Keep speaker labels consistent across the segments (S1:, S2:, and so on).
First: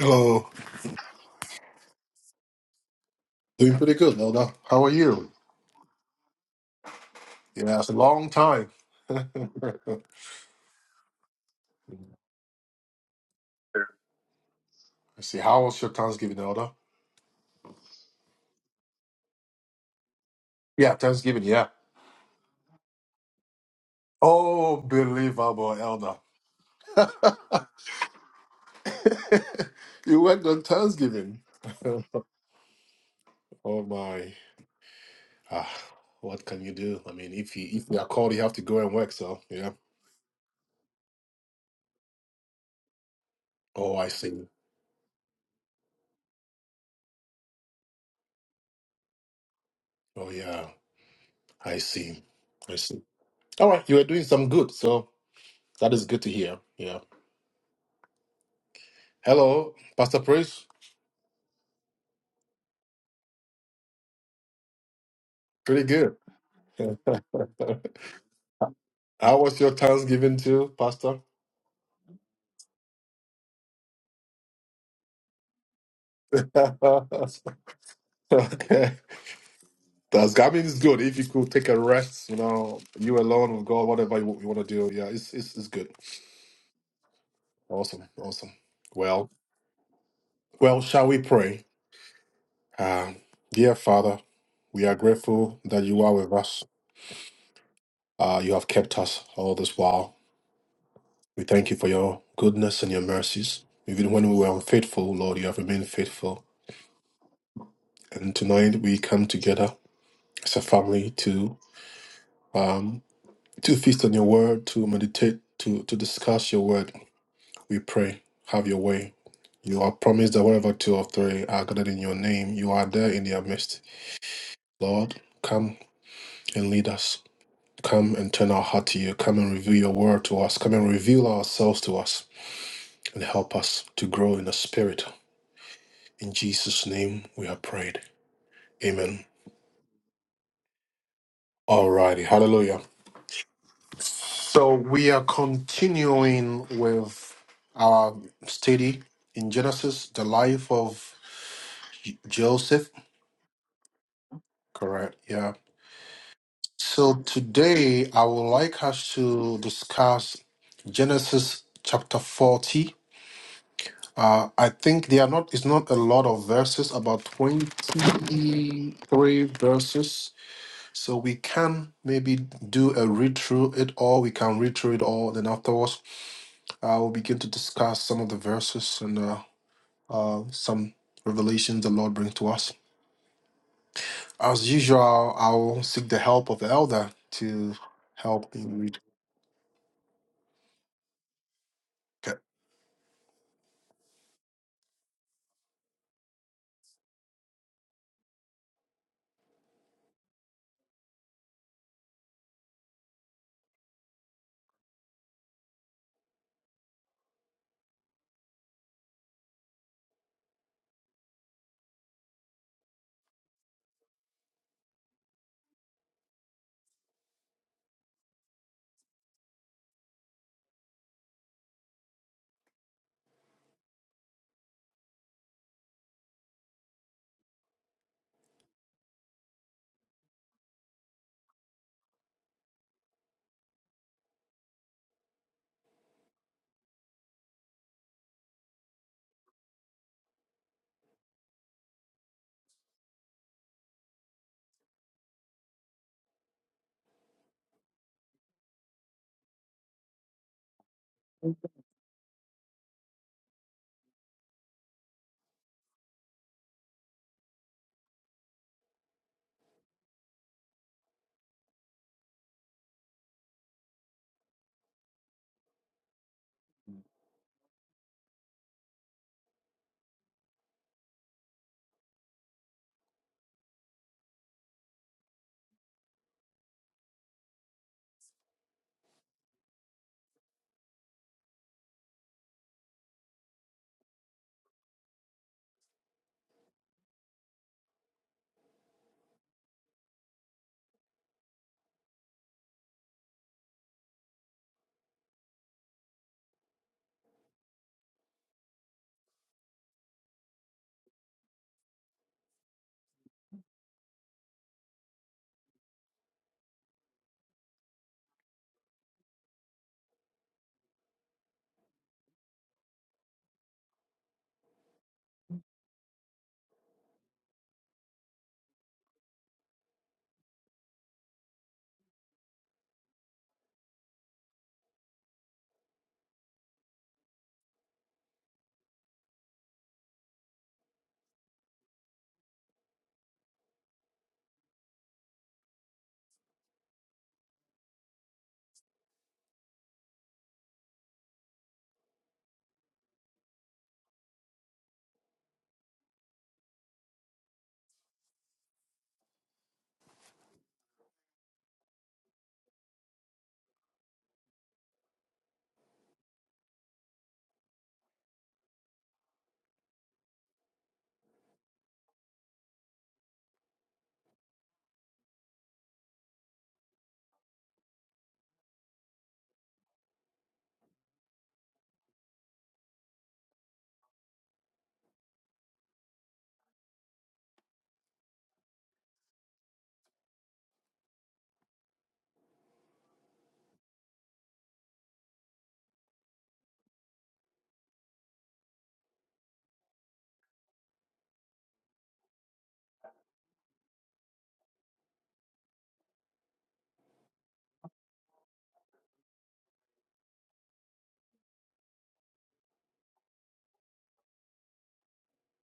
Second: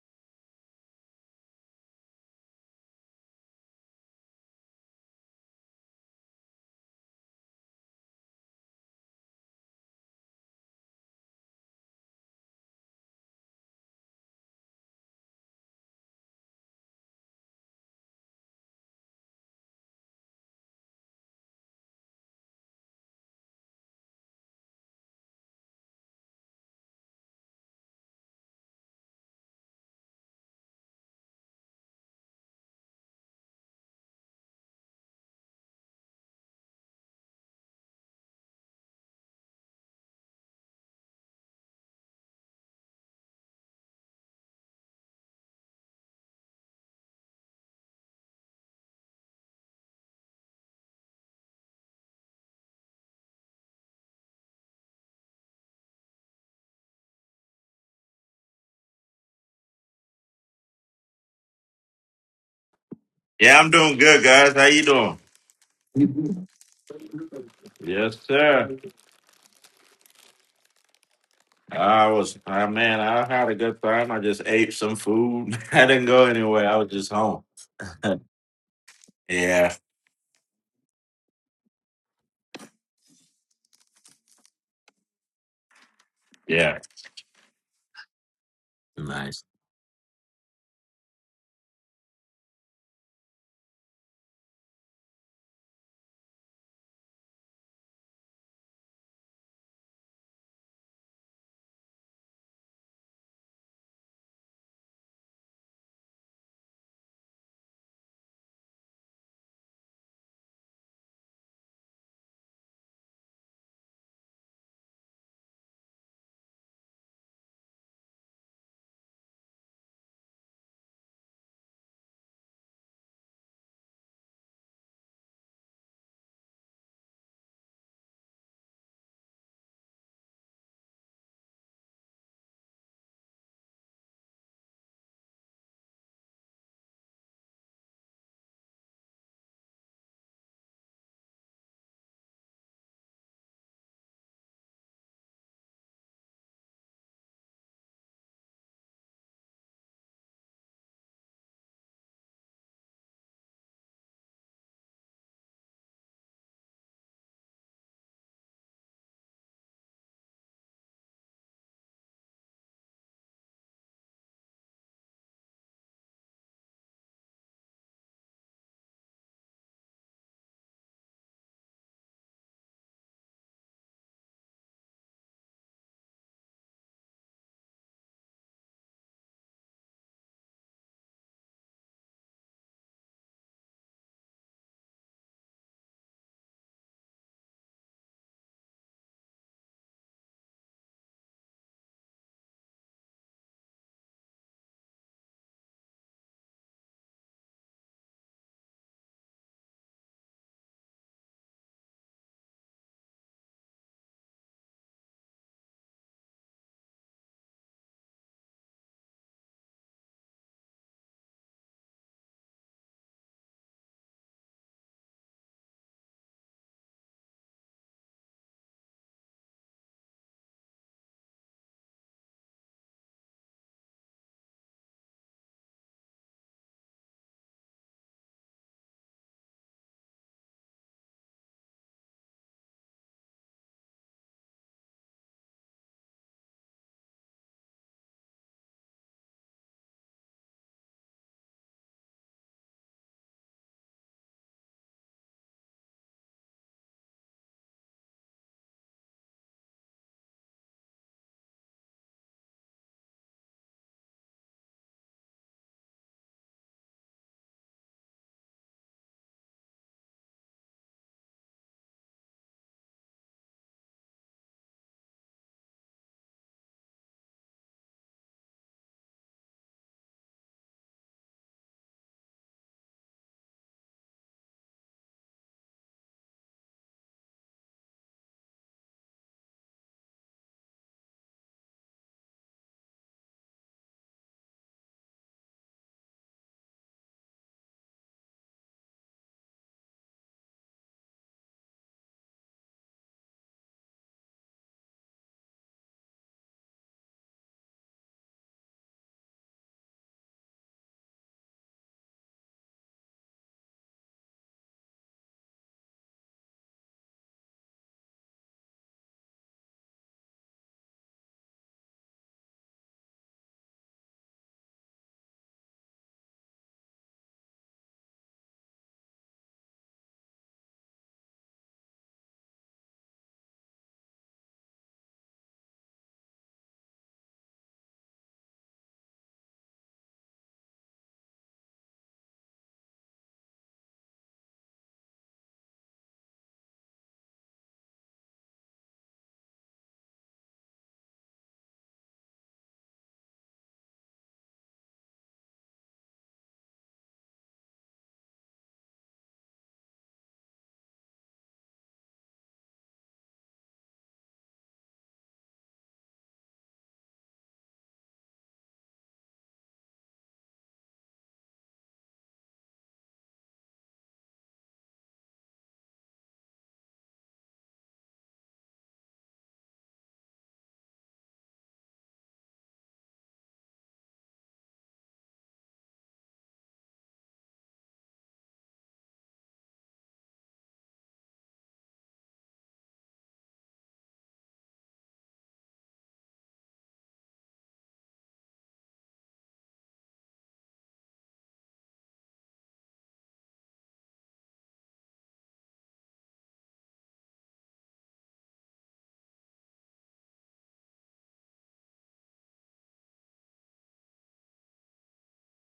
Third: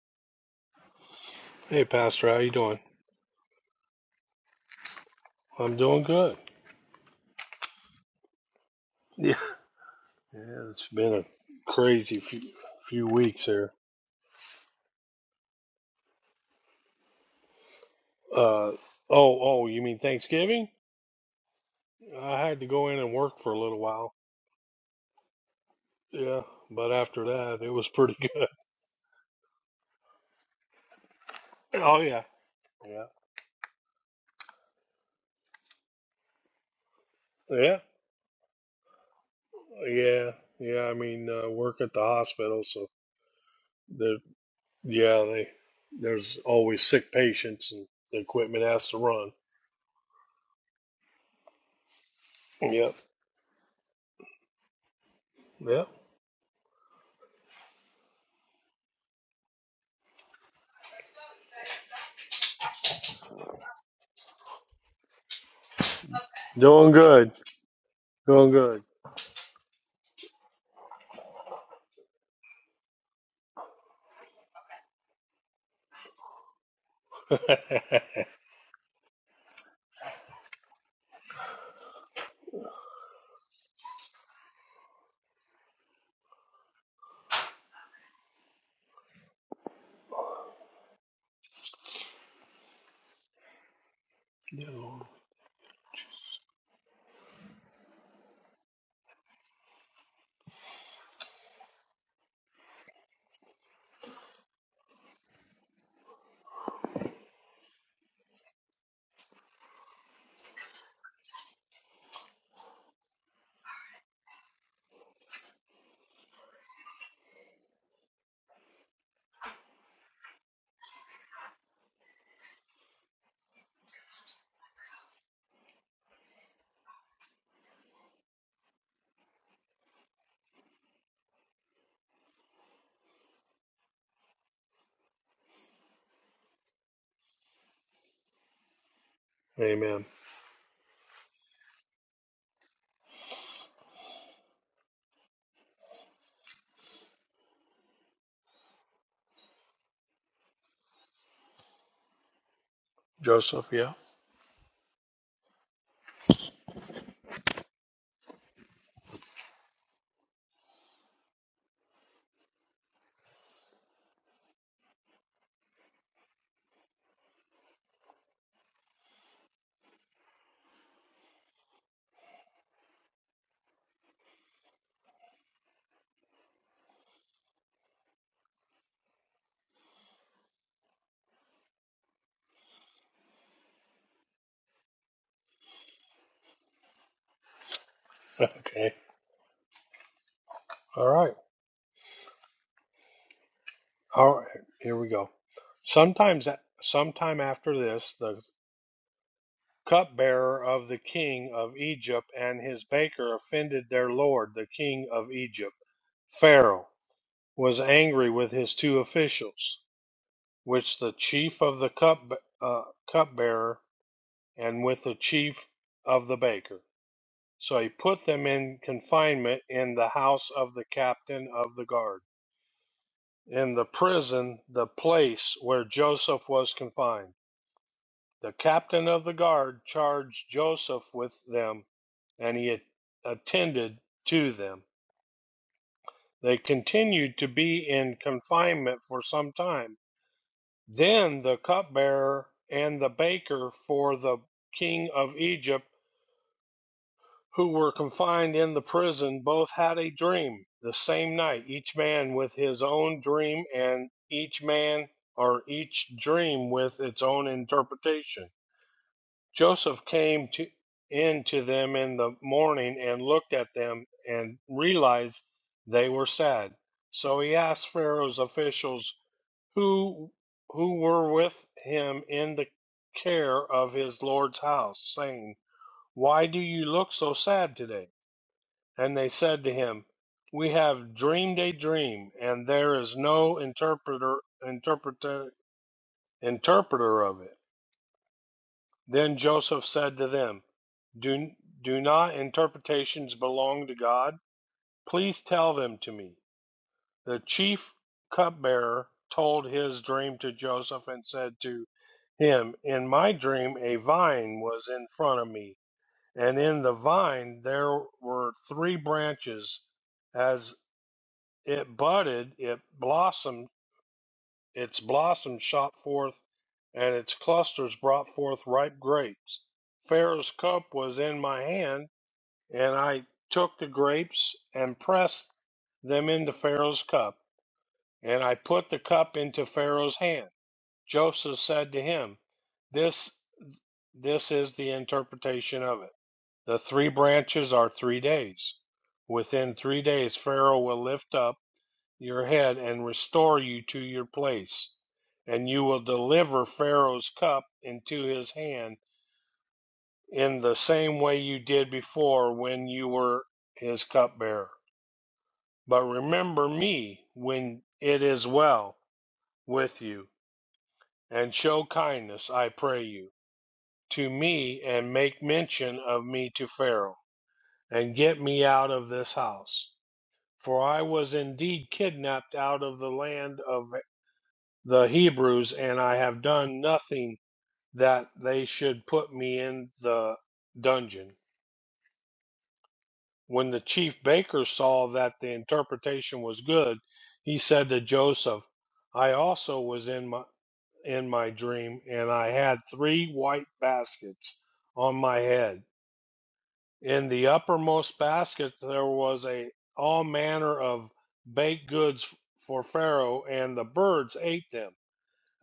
S1: Hello.
S2: Hey, Pastor, how you doing?
S1: Doing pretty good, Nelda. How are you?
S2: I'm doing good.
S1: Yeah, it's a long time.
S2: Yeah,
S1: Let's
S2: yeah it's been a crazy few, few weeks here.
S1: see, how was your Thanksgiving, Elder?
S2: Uh, oh, oh, you mean Thanksgiving?
S1: Yeah, Thanksgiving, yeah.
S2: I had to go in and work for a little while.
S1: Oh, believable, Elder.
S2: Yeah, but after that, it was pretty good.
S1: you went on Thanksgiving.
S2: Oh yeah, yeah,
S1: oh my. Ah, what can you do? I mean, if you
S2: yeah,
S1: if you are called, you have to go and work, so yeah.
S2: yeah, yeah. I mean, uh, work at the hospital, so
S1: Oh, I
S2: the
S1: see.
S2: yeah, they there's always sick patients, and the equipment has to run.
S1: Oh yeah, I see. I
S2: Yep,
S1: see. All right, you are doing some good, so
S2: yep.
S1: that is good to hear. Yeah. Hello, Pastor Praise.
S3: Yeah, I'm doing good, guys. How you doing?
S1: Pretty
S2: Doing
S1: good.
S2: good,
S3: Yes,
S2: doing
S3: sir.
S2: good.
S1: How was your Thanksgiving too, Pastor?
S3: I was, I man, I had a good time. I just ate some food. I didn't go anywhere.
S1: okay.
S3: I was just home. Yeah,
S1: That's, I mean, it's good. If you could take a rest, you know, you alone with God, whatever you, you want to do. Yeah, it's, it's, it's good.
S3: yeah,
S1: Awesome. Awesome. Well,
S3: nice.
S1: well, shall we pray? Um, dear Father, we are
S2: Yeah,
S1: grateful that you are with us. Uh, you have kept us all this while. We thank you for your goodness and your mercies. Even when we were unfaithful, Lord, you have remained faithful. And tonight we come together as a family to um, to feast on your word, to meditate, to, to discuss your word. We pray, have your way. You are promised that wherever two or three are gathered in your name, you are there in their midst. Lord, come and lead us. Come and turn our heart to you. Come and reveal your word to us. Come and reveal ourselves to us and help us to grow in the spirit. In Jesus' name we have prayed. Amen.
S2: Amen.
S1: Alrighty. Hallelujah. So we are continuing with our study in Genesis, the life of J- Joseph.
S2: Joseph, yeah.
S1: Correct. Yeah. So today I would like us to discuss Genesis chapter 40. Uh, I think they are not, it's not a lot of verses, about 23 verses. So we can maybe do a read through it all. We can read through it all. Then afterwards, Uh, we'll begin to discuss some of the verses and uh, uh, some revelations the Lord brings to us. As usual, I will seek the help of the elder to help me
S2: okay.
S1: read.
S2: All right.
S1: Okay.
S2: All right. Here we go. Sometimes, sometime after this, the cupbearer of the king of Egypt and his baker offended their lord, the king of Egypt. Pharaoh was angry with his two officials, which the chief of the cup uh, cupbearer and with the chief of the baker. So he put them in confinement in the house of the captain of the guard. In the prison, the place where Joseph was confined, the captain of the guard charged Joseph with them, and he attended to them. They continued to be in confinement for some time. Then the cupbearer and the baker for the king of Egypt who were confined in the prison both had a dream the same night, each man with his own dream, and each man or each dream with its own interpretation. Joseph came to, in to them in the morning and looked at them and realized they were sad. So he asked Pharaoh's officials who who were with him in the care of his lord's house, saying, Why do you look so sad today? And they said to him, We have dreamed a dream, and there is no interpreter, interpreter, interpreter of it. Then Joseph said to them, do, do not interpretations belong to God? Please tell them to me. The chief cupbearer told his dream to Joseph and said to him, In my dream, a vine was in front of me, and in the vine there were three branches, as It budded, it blossomed, its blossoms shot forth, and its clusters brought forth ripe grapes. Pharaoh's cup was in my hand, and I took the grapes and pressed them into Pharaoh's cup, and I put the cup into Pharaoh's hand. Joseph said to him, This this is the interpretation of it. The three branches are three days. Within three days, Pharaoh will lift up your head and restore you to your place, and you will deliver Pharaoh's cup into his hand in the same way you did before when you were his cupbearer. But remember me when it is well with you, and show kindness, I pray you, to me, and make mention of me to Pharaoh, and get me out of this house. For I was indeed kidnapped out of the land of the Hebrews, and I have done nothing that they should put me in the dungeon. When the chief baker saw that the interpretation was good, he said to Joseph, I also was in my in my dream, and I had three white baskets on my head. In the uppermost basket there was a all manner of baked goods for Pharaoh, and the birds ate them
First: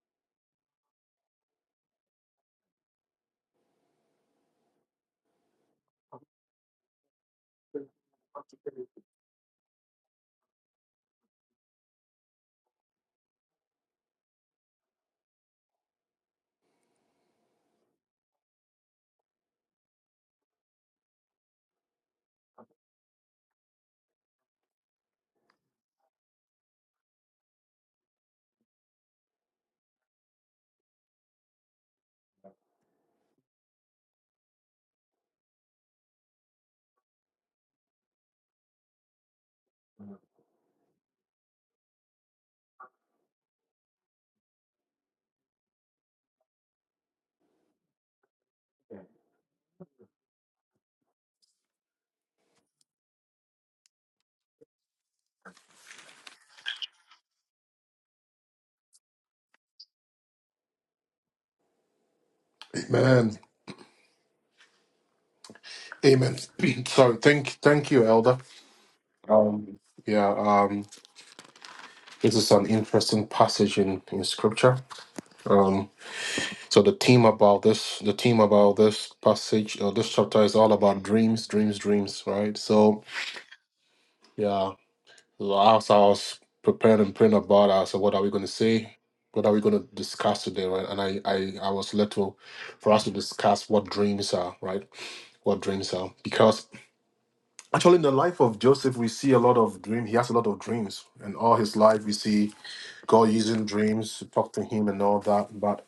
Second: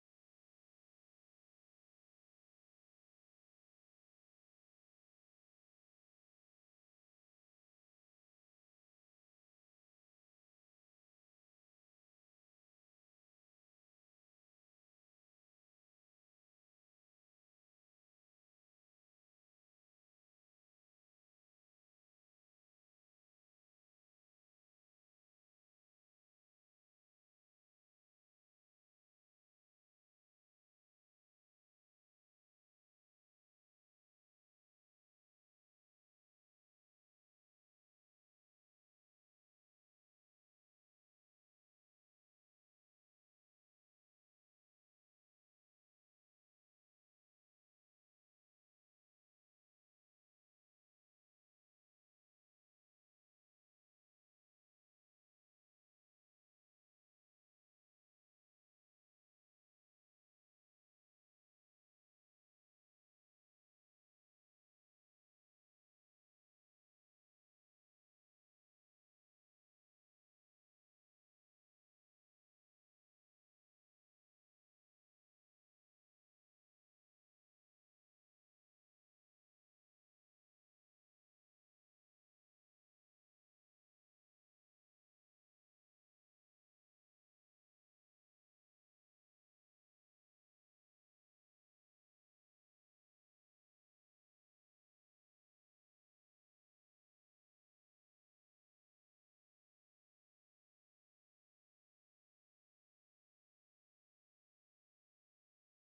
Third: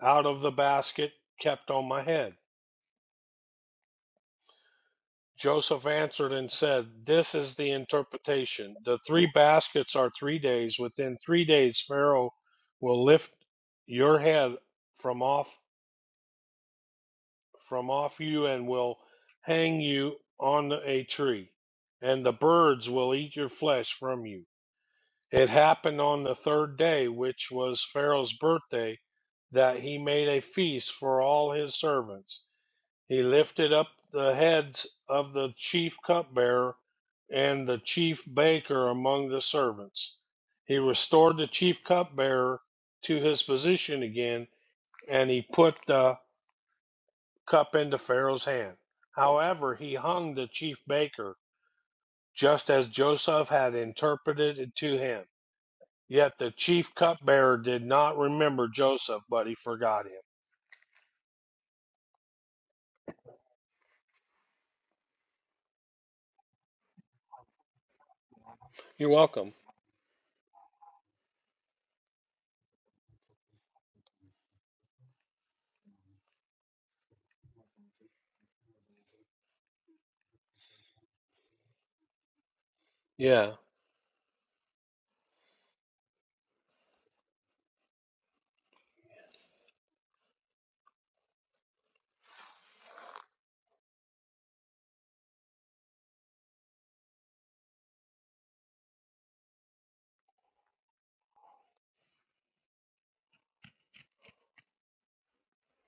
S2: out of the basket kept on my head. Joseph answered and said, This is the interpretation. The three baskets are three days. Within three days, Pharaoh will lift your head from off, from off you and will hang you on a tree, and the birds will eat your flesh from you. It happened on the third day, which was Pharaoh's birthday, that he made a feast for all his servants. He lifted up the heads of the chief cupbearer and the chief baker among the servants. He restored the chief cupbearer to his position again, and he put the cup into Pharaoh's hand. However, he hung the chief baker, just as Joseph had interpreted it to him. Yet the chief cupbearer did not remember Joseph, but he forgot him.
S1: Amen. Amen. Sorry. Thank, thank you, elder.
S2: You're welcome.
S1: Um, yeah. Um, this is an interesting passage in in scripture. Um, so the theme about this, the theme about this passage, uh, this chapter is all about dreams, dreams, dreams, right? So
S2: Yeah.
S1: yeah. Last I was preparing and praying about us. said, what are we going to say? What are we going to discuss today, right? And I, I, I was led to, for us to discuss what dreams are, right? What dreams are. Because actually in the life of Joseph, we see a lot of dreams. He has a lot of dreams. And all his life, we see God using dreams to talk to him and all that. But.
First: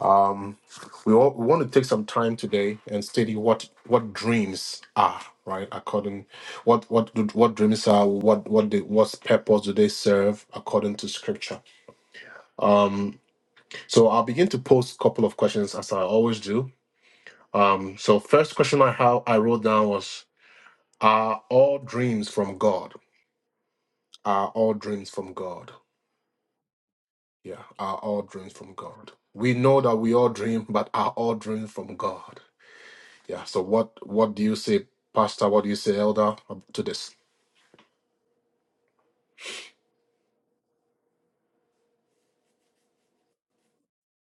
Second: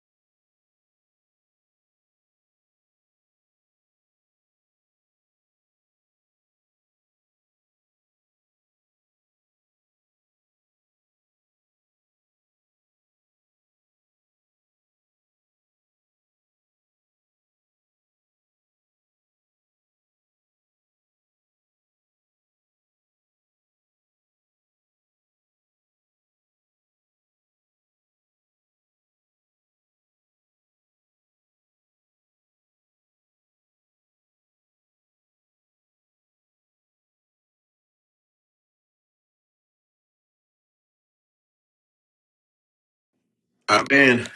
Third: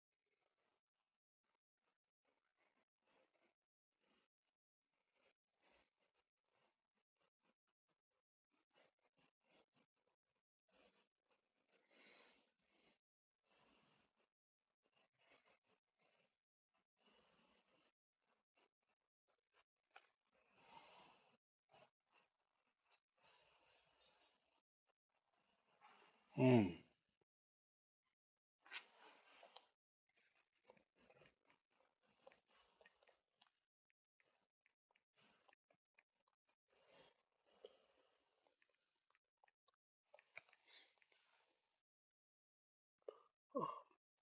S1: Um, we, all, we want to take some time today and study what what dreams are, right? According what what do- what dreams are, what what they, what purpose do they serve according to Scripture? Um, so I'll begin to post a couple of questions as I always do. Um, so first question I have, I wrote down was: Are all dreams from God? Are all dreams from God?
S2: Mm.
S1: Yeah, are all dreams from God? We know that we all dream, but are all dreams from God? Yeah. So what what do you say, Pastor? What do you say, Elder, um, to this?
S3: I mean,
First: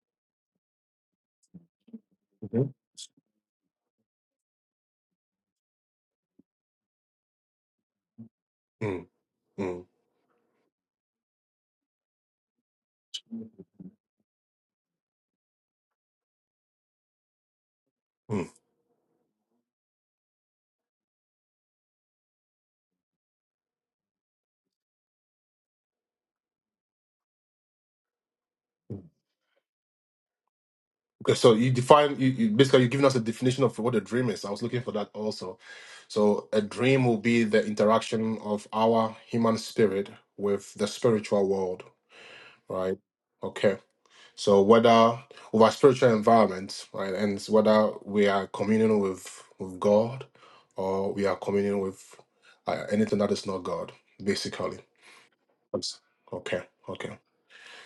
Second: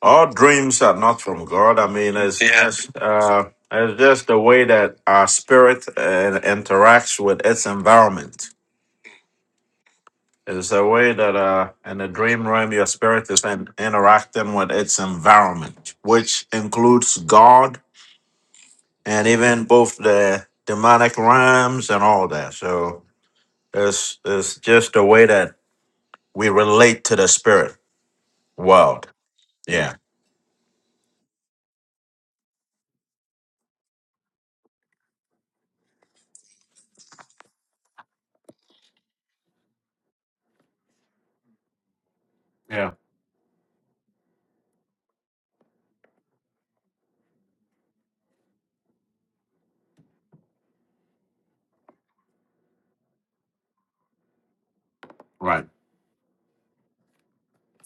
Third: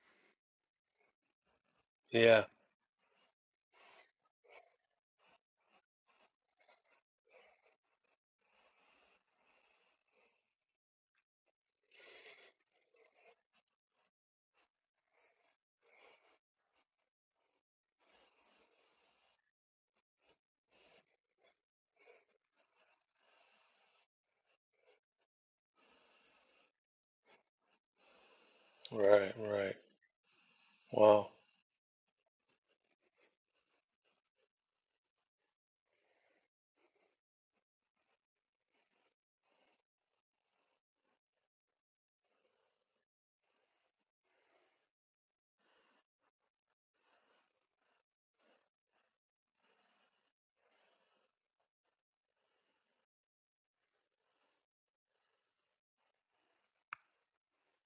S3: all dreams are not from God. I mean, it's
S2: Yeah.
S3: Yeah.
S1: Mhm.
S3: just, uh, it's just the way that our spirit uh, interacts with its environment.
S1: mm mm
S3: It's the way that, uh, in the dream realm, your spirit is in, interacting with its environment, which includes God
S1: mm.
S3: and even both the demonic rhymes and all that. So it's it's just a way that we relate to the spirit world.
S2: Right, right.
S3: Yeah.
S2: Wow.
S1: Okay. So you define you, you basically you're giving us a definition of what a dream is. I was looking for that also. So a dream will be the interaction of our human spirit with the spiritual world,
S3: Yeah.
S1: right? Okay. So whether with our spiritual environment, right, and it's whether we are communing with with God or we are communing with uh, anything that is not God, basically
S3: Right.
S1: Yes. Okay, okay.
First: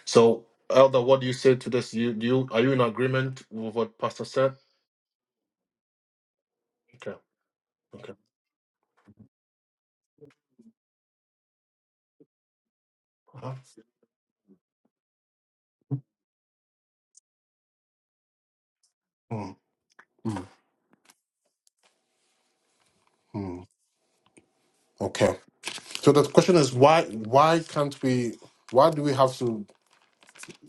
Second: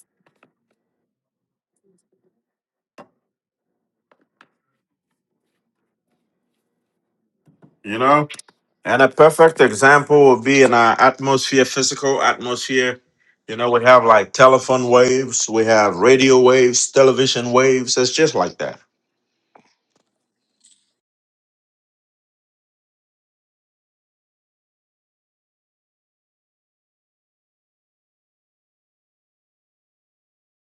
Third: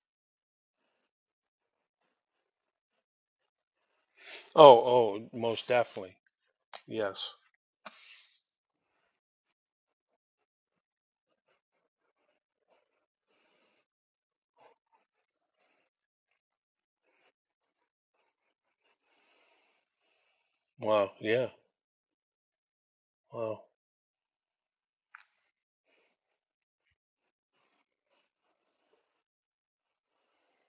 S1: So, Elder, what do you say to this? You, do you are you in agreement with what Pastor said?
S2: Oh, oh, most definitely.
S1: Okay,
S2: Yes.
S3: You
S1: okay.
S3: know? And a perfect example would be in our atmosphere, physical atmosphere.
S1: Uh-huh.
S3: You know, we have like telephone waves, we have radio waves, television waves. It's just like that.
S1: Mm, mm,
S2: Wow. Yeah. Wow.
S1: mm. Okay. So the question is why? Why can't we? Why do we have to?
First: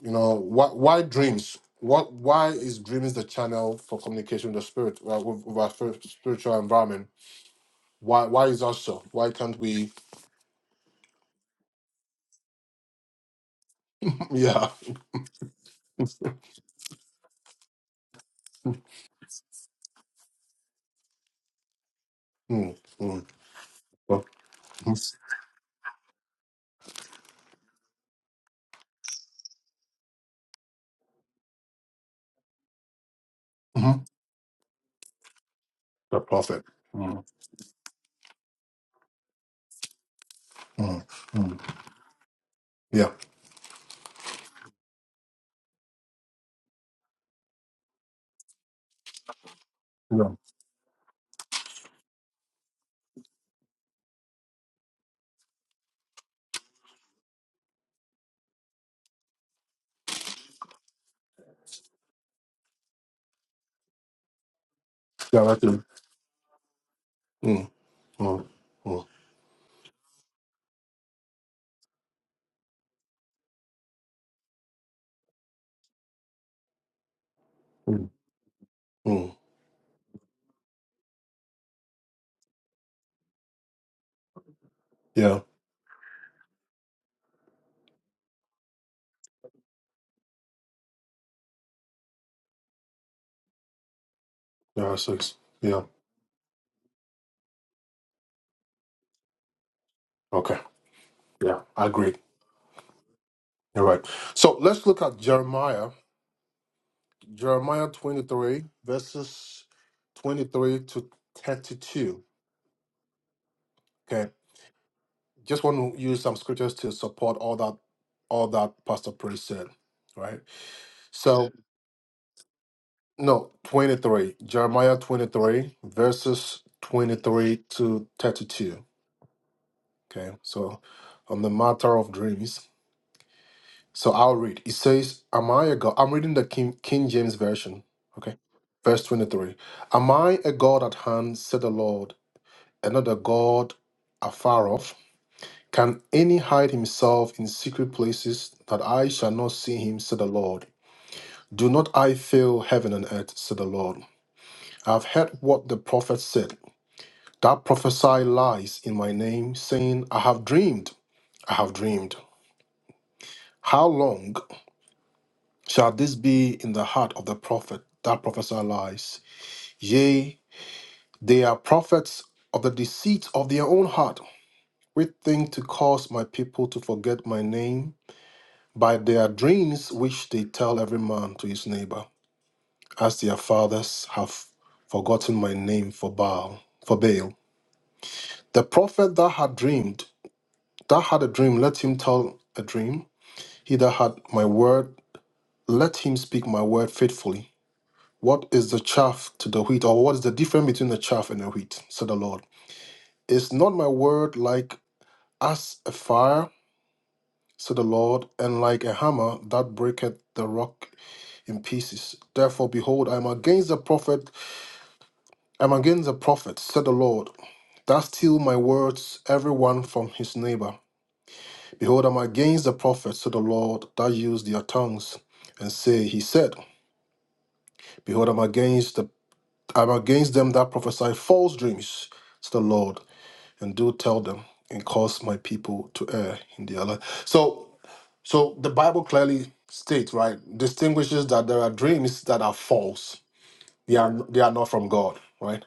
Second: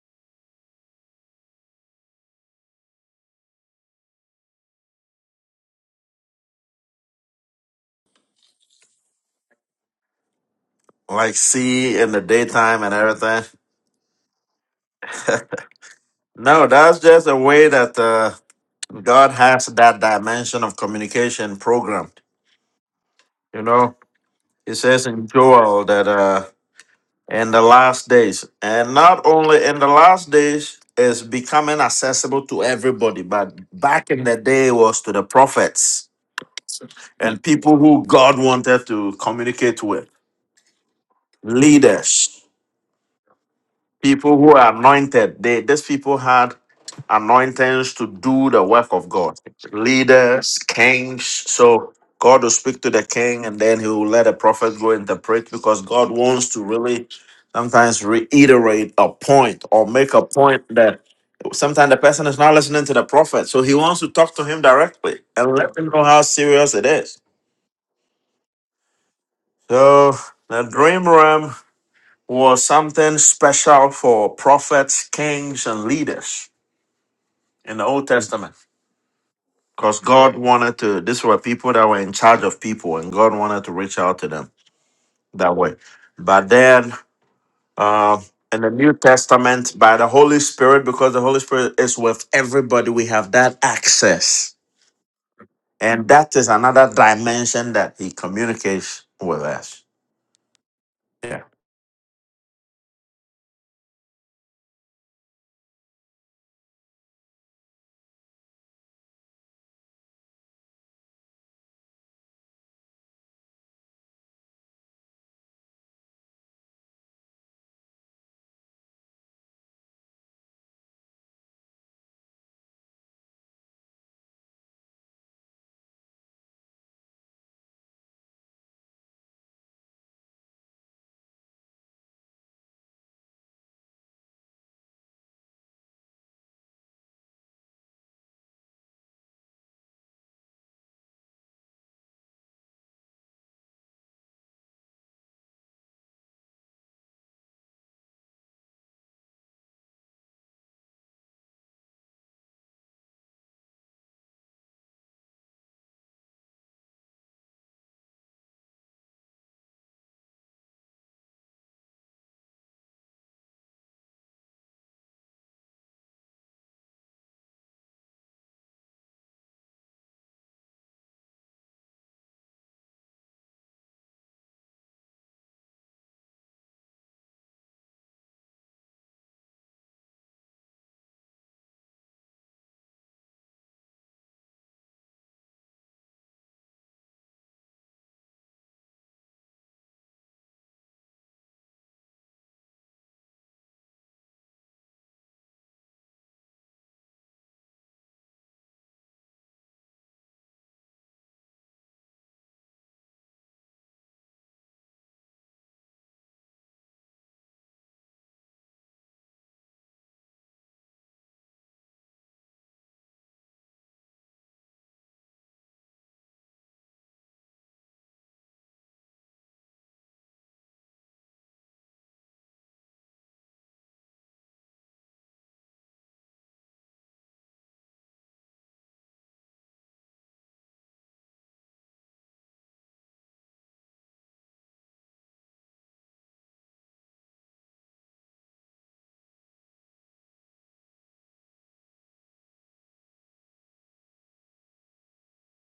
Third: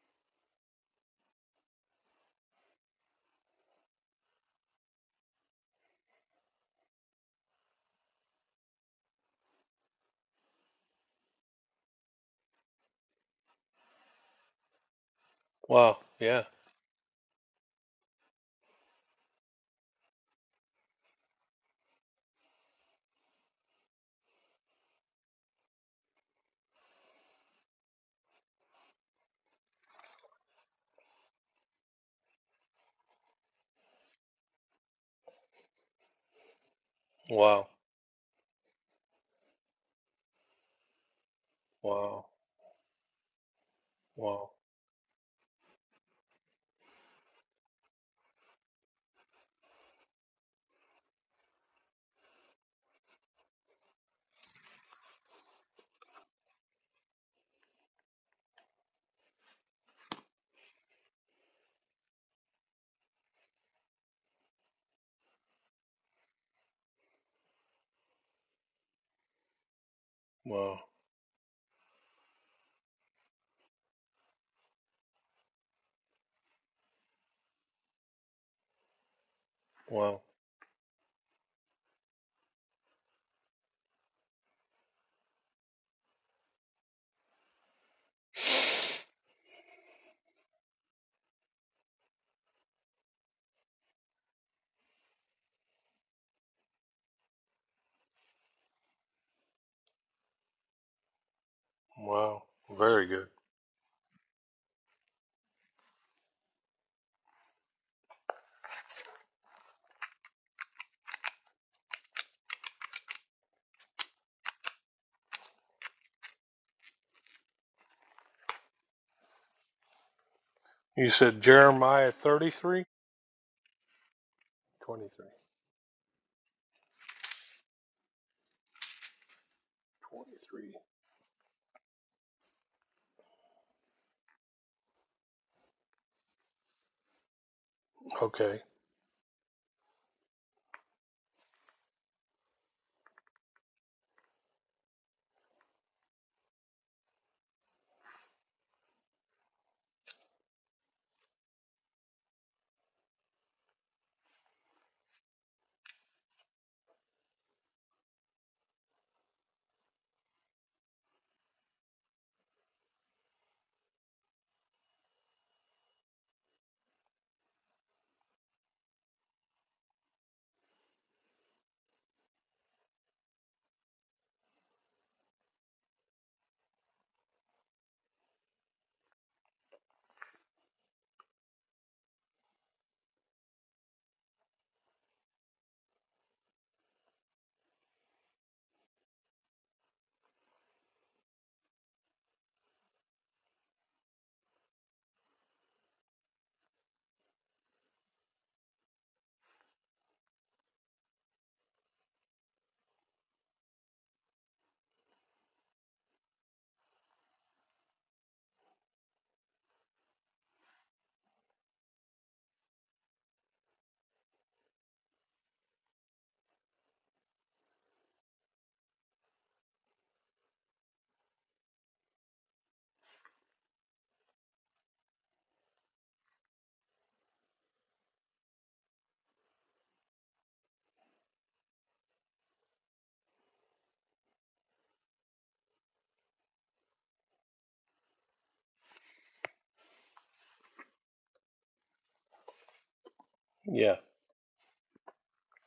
S1: You know, why? Why dreams? What? Why is dreams the channel for communication with the spirit, uh, with, with our spir- spiritual environment? Why? Why is that so? Why can't we?
S3: like see in the daytime and everything.
S1: Yeah.
S2: Wow. Yeah.
S3: no, that's just a way that uh, God has that dimension of communication programmed.
S1: Mm, mm.
S3: You know,
S1: Well,
S3: it says
S1: mm,
S3: in Joel that uh, in the last days, and not only in the last days, is becoming accessible to everybody, but
S1: mhm.
S3: back in the day it was to the prophets
S1: The prophet. Mm,
S3: and
S2: Wow.
S3: people who God wanted to communicate with,
S1: mm, mm.
S2: Wow.
S3: leaders.
S1: Yeah.
S3: People
S2: Wow.
S3: who are anointed, they these people had anointings to do the work of God.
S1: No.
S3: Leaders, kings. So God will speak to the king and then he will let a prophet go interpret because God wants to really sometimes reiterate a point or make a point that sometimes the person is not listening to the prophet. So he wants to talk to him directly
S1: Yeah,
S3: and
S1: right
S3: let
S1: there.
S3: him know how serious it is.
S1: Mm, mm, mm,
S3: So the
S2: Wow.
S3: dream realm was something special for prophets, kings, and leaders. in the Old
S1: mm,
S3: Testament.
S1: mm.
S3: Because
S2: Wow.
S3: God wanted to, these were people that were in charge of people, and God wanted to reach out to them
S1: Yeah,
S3: that way. But then uh, in the New Testament, by the Holy Spirit, because the Holy Spirit is with everybody, we have that access.
S1: yeah, six. Yeah,
S3: And that is another dimension that He communicates with us.
S1: okay.
S3: Yeah.
S1: Yeah, I agree.
S2: Wow. Very good.
S1: You're right. So let's look at Jeremiah, Jeremiah 23, verses 23 to 32. Okay, just want to use some scriptures to support all that, all that Pastor Priest said, right?
S2: You said
S1: So,
S2: Jeremiah 33?
S1: no, 23, Jeremiah
S2: 23.
S1: 23, verses 23 to 32. Okay, so
S2: 23.
S1: on the matter of dreams. So I'll read. It says, Am I a God? I'm reading the King, King James Version. Okay.
S2: Okay.
S1: Verse 23. Am I a God at hand, said the Lord, "Another God afar off? Can any hide himself in secret places that I shall not see him, said the Lord? Do not I fill heaven and earth, said the Lord. I have heard what the prophet said. That prophesy lies in my name, saying, I have dreamed, I have dreamed. How long? Shall this be in the heart of the prophet that prophesy lies? Yea, they are prophets of the deceit of their own heart, which think to cause my people to forget my name by their dreams which they tell every man to his neighbor, as their fathers have forgotten my name for Baal, for Baal. The prophet that had dreamed, that had a dream, let him tell a dream. He that had my word, let him speak my word faithfully. What is the chaff to the wheat, or what is the difference between the chaff and the wheat? said the Lord. Is not my word like as a fire, said the Lord, and like a hammer that breaketh the rock in pieces? Therefore, behold, I am against the prophet, I am against the prophet, said the Lord, that steal my words, every one from his neighbor. Behold, I am against the prophet, said the Lord, that use their tongues, and say, He said, Behold, I am against the I am against them that prophesy false dreams, said the Lord and do tell them and cause my people to err in their life. So, so the Bible clearly states, right, distinguishes that there are dreams that are false. They
S2: Yeah.
S1: are they are not from God, right?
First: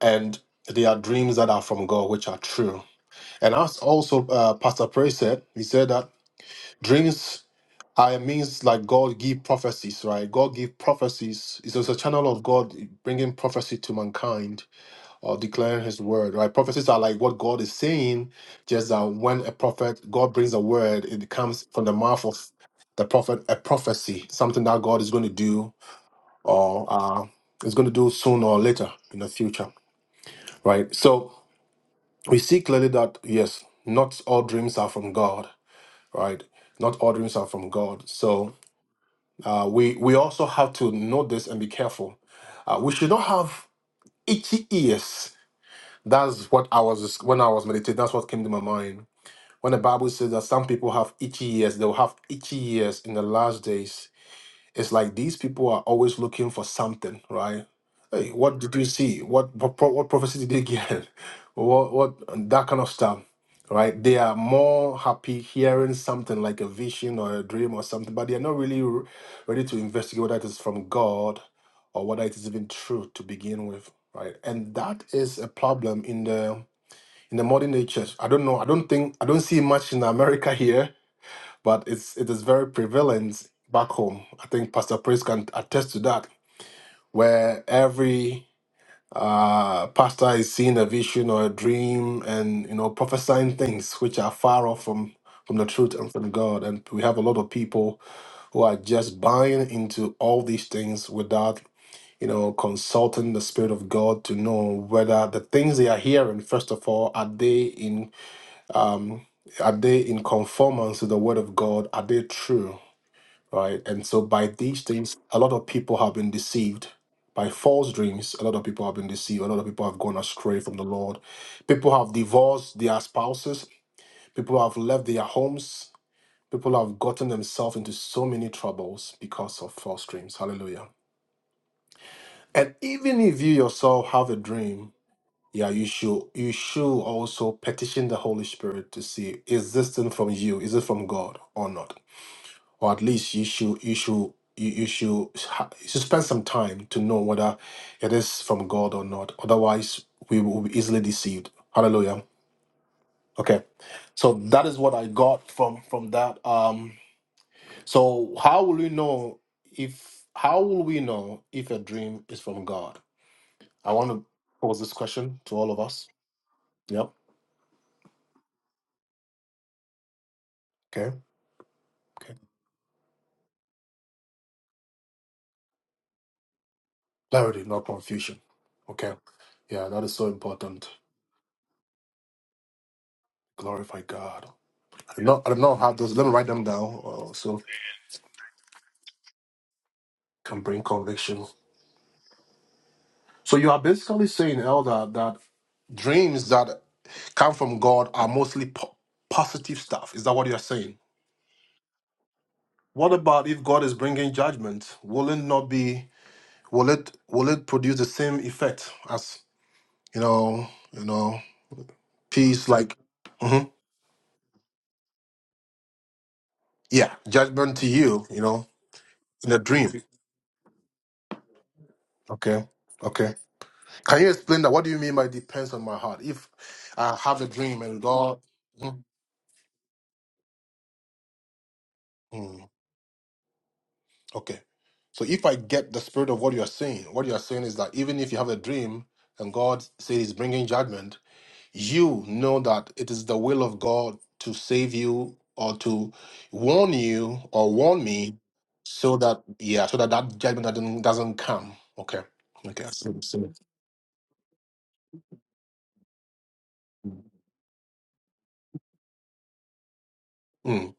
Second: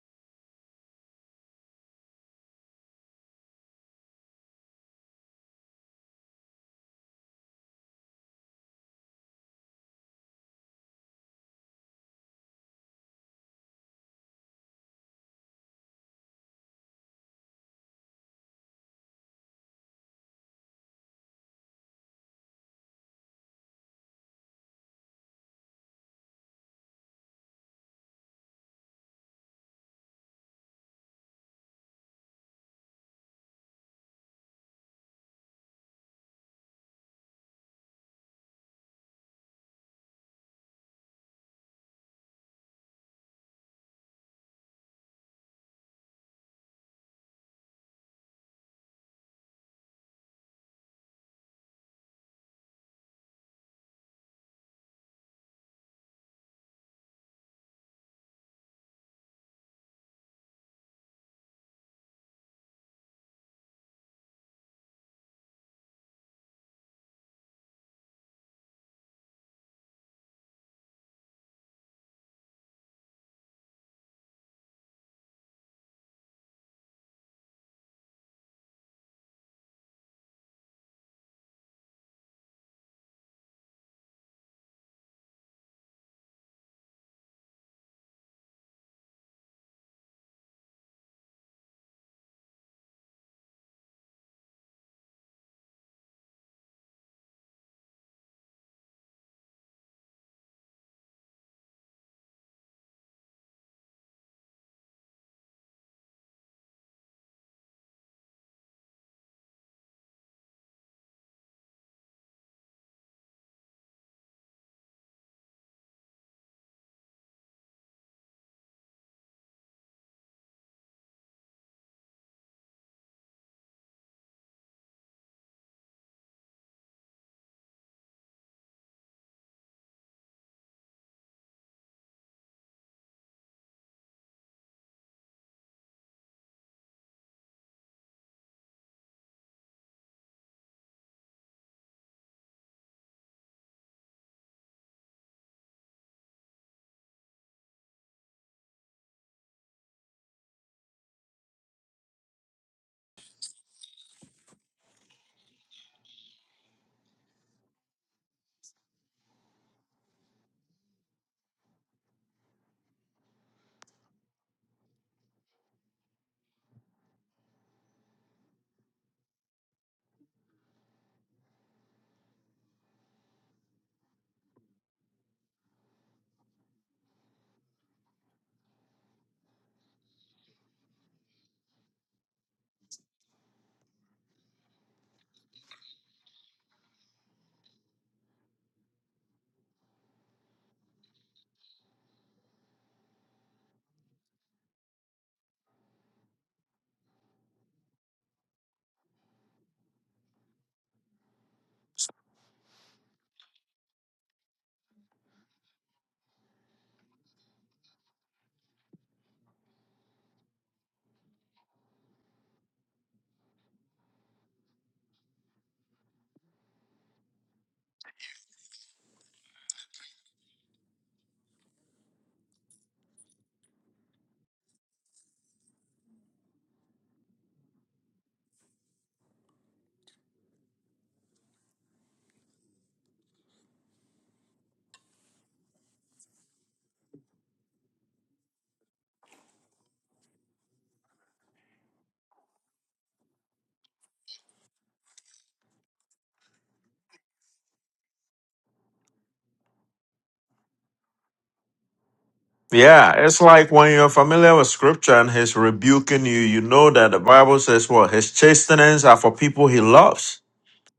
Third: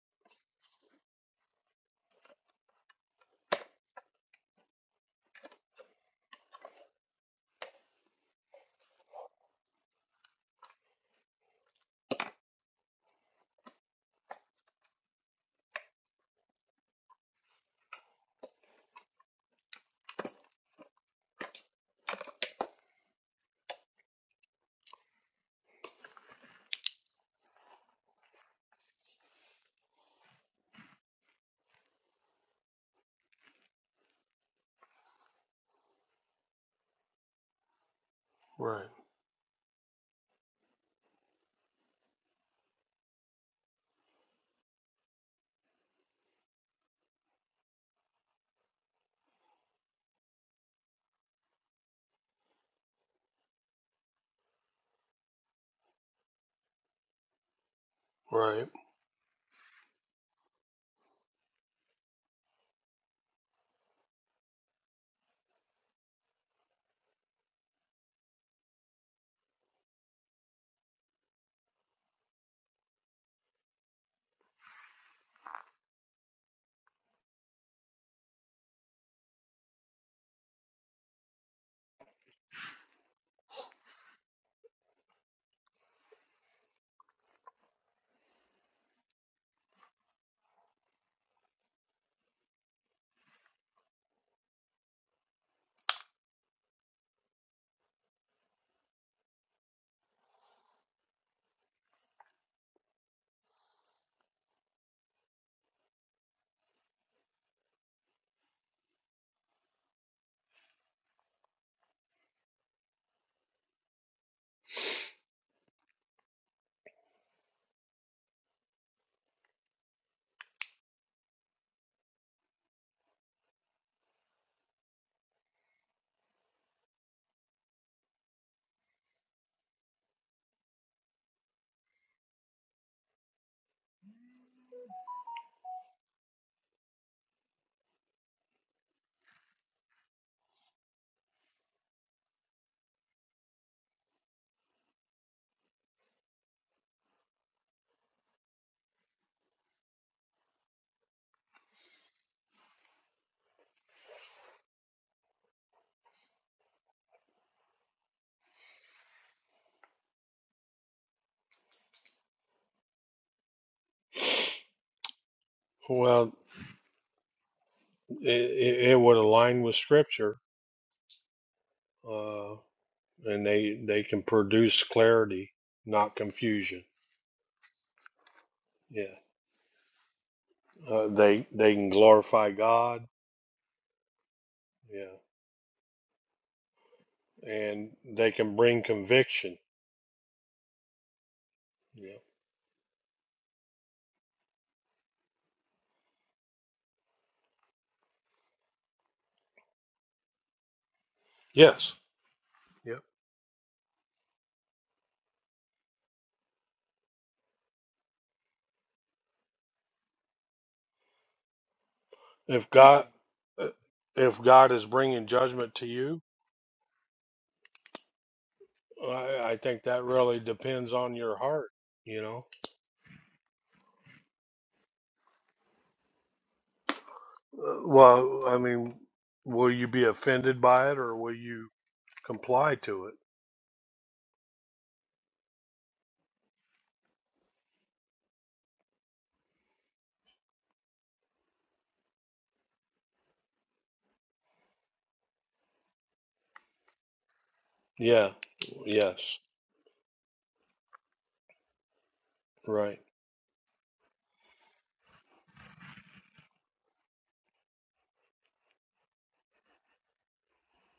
S1: And they are dreams that are from God, which are true. And as also uh, Pastor Prey said, he said that dreams are a means like God give prophecies, right? God give prophecies. It's just a channel of God bringing prophecy to mankind or declare his word, right? Prophecies are like what God is saying, just that when a prophet, God brings a word, it comes from the mouth of the prophet, a prophecy, something that God is going to do or uh, is going to do sooner or later in the future, right? So we see clearly that, yes, not all dreams are from God, right? Not all dreams are from God. So
S2: Right.
S1: uh, we, we also have to know this and be careful. Uh, we should not have itchy ears That's what I was when I was meditating. That's what came to my mind. When the Bible says that some people have itchy ears, they'll have itchy ears in the last days. It's like these people are always looking for something, right? Hey, what
S2: Right.
S1: did you see? What what, pro- what prophecy did you get? What what that kind of stuff, right? They are more happy hearing something like a vision or a dream or something, but they are not really re- ready to investigate whether it is from God or whether it is even true to begin with, right? And that is a problem in the in the modern day church. I don't know. I don't think I don't see much in America here, but it's it is very prevalent back home. I think Pastor Praise can attest to that, where every uh pastor is seeing a vision or a dream and you know prophesying things which are far off from from the truth and from God. And we have a lot of people who are just buying into all these things without you know consulting the spirit of God to know whether the things they are hearing, first of all, are they in um, are they in conformance to the word of God? Are they true? Right. And so by these things, a lot of people have been deceived by false dreams. A lot of people have been deceived. A lot of people have gone astray from the Lord. People have divorced their spouses. People have left their homes. People have gotten themselves into so many troubles because of false dreams. Hallelujah. And even if you yourself have a dream, Yeah, you should you should also petition the Holy Spirit to see is this thing from you? Is it from God or not? Or at least you should you should you, you should ha- you should spend some time to know whether it is from God or not. Otherwise, we will be easily deceived. Hallelujah. Okay, so that is what I got from from that. Um, so how will we know if how will we know if a dream is from God? I want to pose this question to all of us.
S2: Well,
S1: Yep.
S2: it, it, it would align with scripture,
S1: Okay. Okay.
S2: uh, and they they can produce clarity, not confusion.
S1: Clarity, not confusion. Okay.
S2: Yeah.
S1: Yeah, that is so important.
S2: Uh, they they can glorify God.
S1: Glorify God.
S2: Yeah.
S1: I do not, I do not have those. Let me write them down uh, so
S2: and they can bring conviction.
S1: can bring conviction.
S2: Yeah.
S1: So you are basically saying, Elder, that dreams that come from God are mostly po- positive stuff. Is that what you're saying?
S2: Yes. Yeah.
S1: What about if God is bringing judgment? Will it not be? Will it? Will it produce the same effect as you know? You know,
S2: If
S1: peace like,
S2: God, uh,
S1: Mhm.
S2: if God is bringing judgment to you,
S1: yeah, judgment to you. You know,
S2: I,
S1: in
S2: I
S1: a
S2: think
S1: dream.
S2: that really depends on your heart. You know.
S1: Okay. Okay. Can you explain that? What do you mean by depends on my heart? If I have a dream
S2: Uh,
S1: and God.
S2: Well, I mean,
S1: Mm,
S2: will you be offended by it or will you
S1: mm,
S2: comply to it?
S1: okay. So if I get the spirit of what you are saying, what you are saying is that even if you have a dream and God says He's bringing judgment, you know that it is the will of God to save you or to warn you or warn
S2: Yeah.
S1: me, so
S2: Yes.
S1: that yeah, so that that judgment doesn't doesn't come. Okay. Okay. I
S2: Right.
S1: see.
S3: Yeah,
S1: I
S3: it's
S1: see.
S3: like when you're familiar with scripture and he's rebuking you, you know that the Bible says, well, his chastenings are for people he loves.
S1: Mm,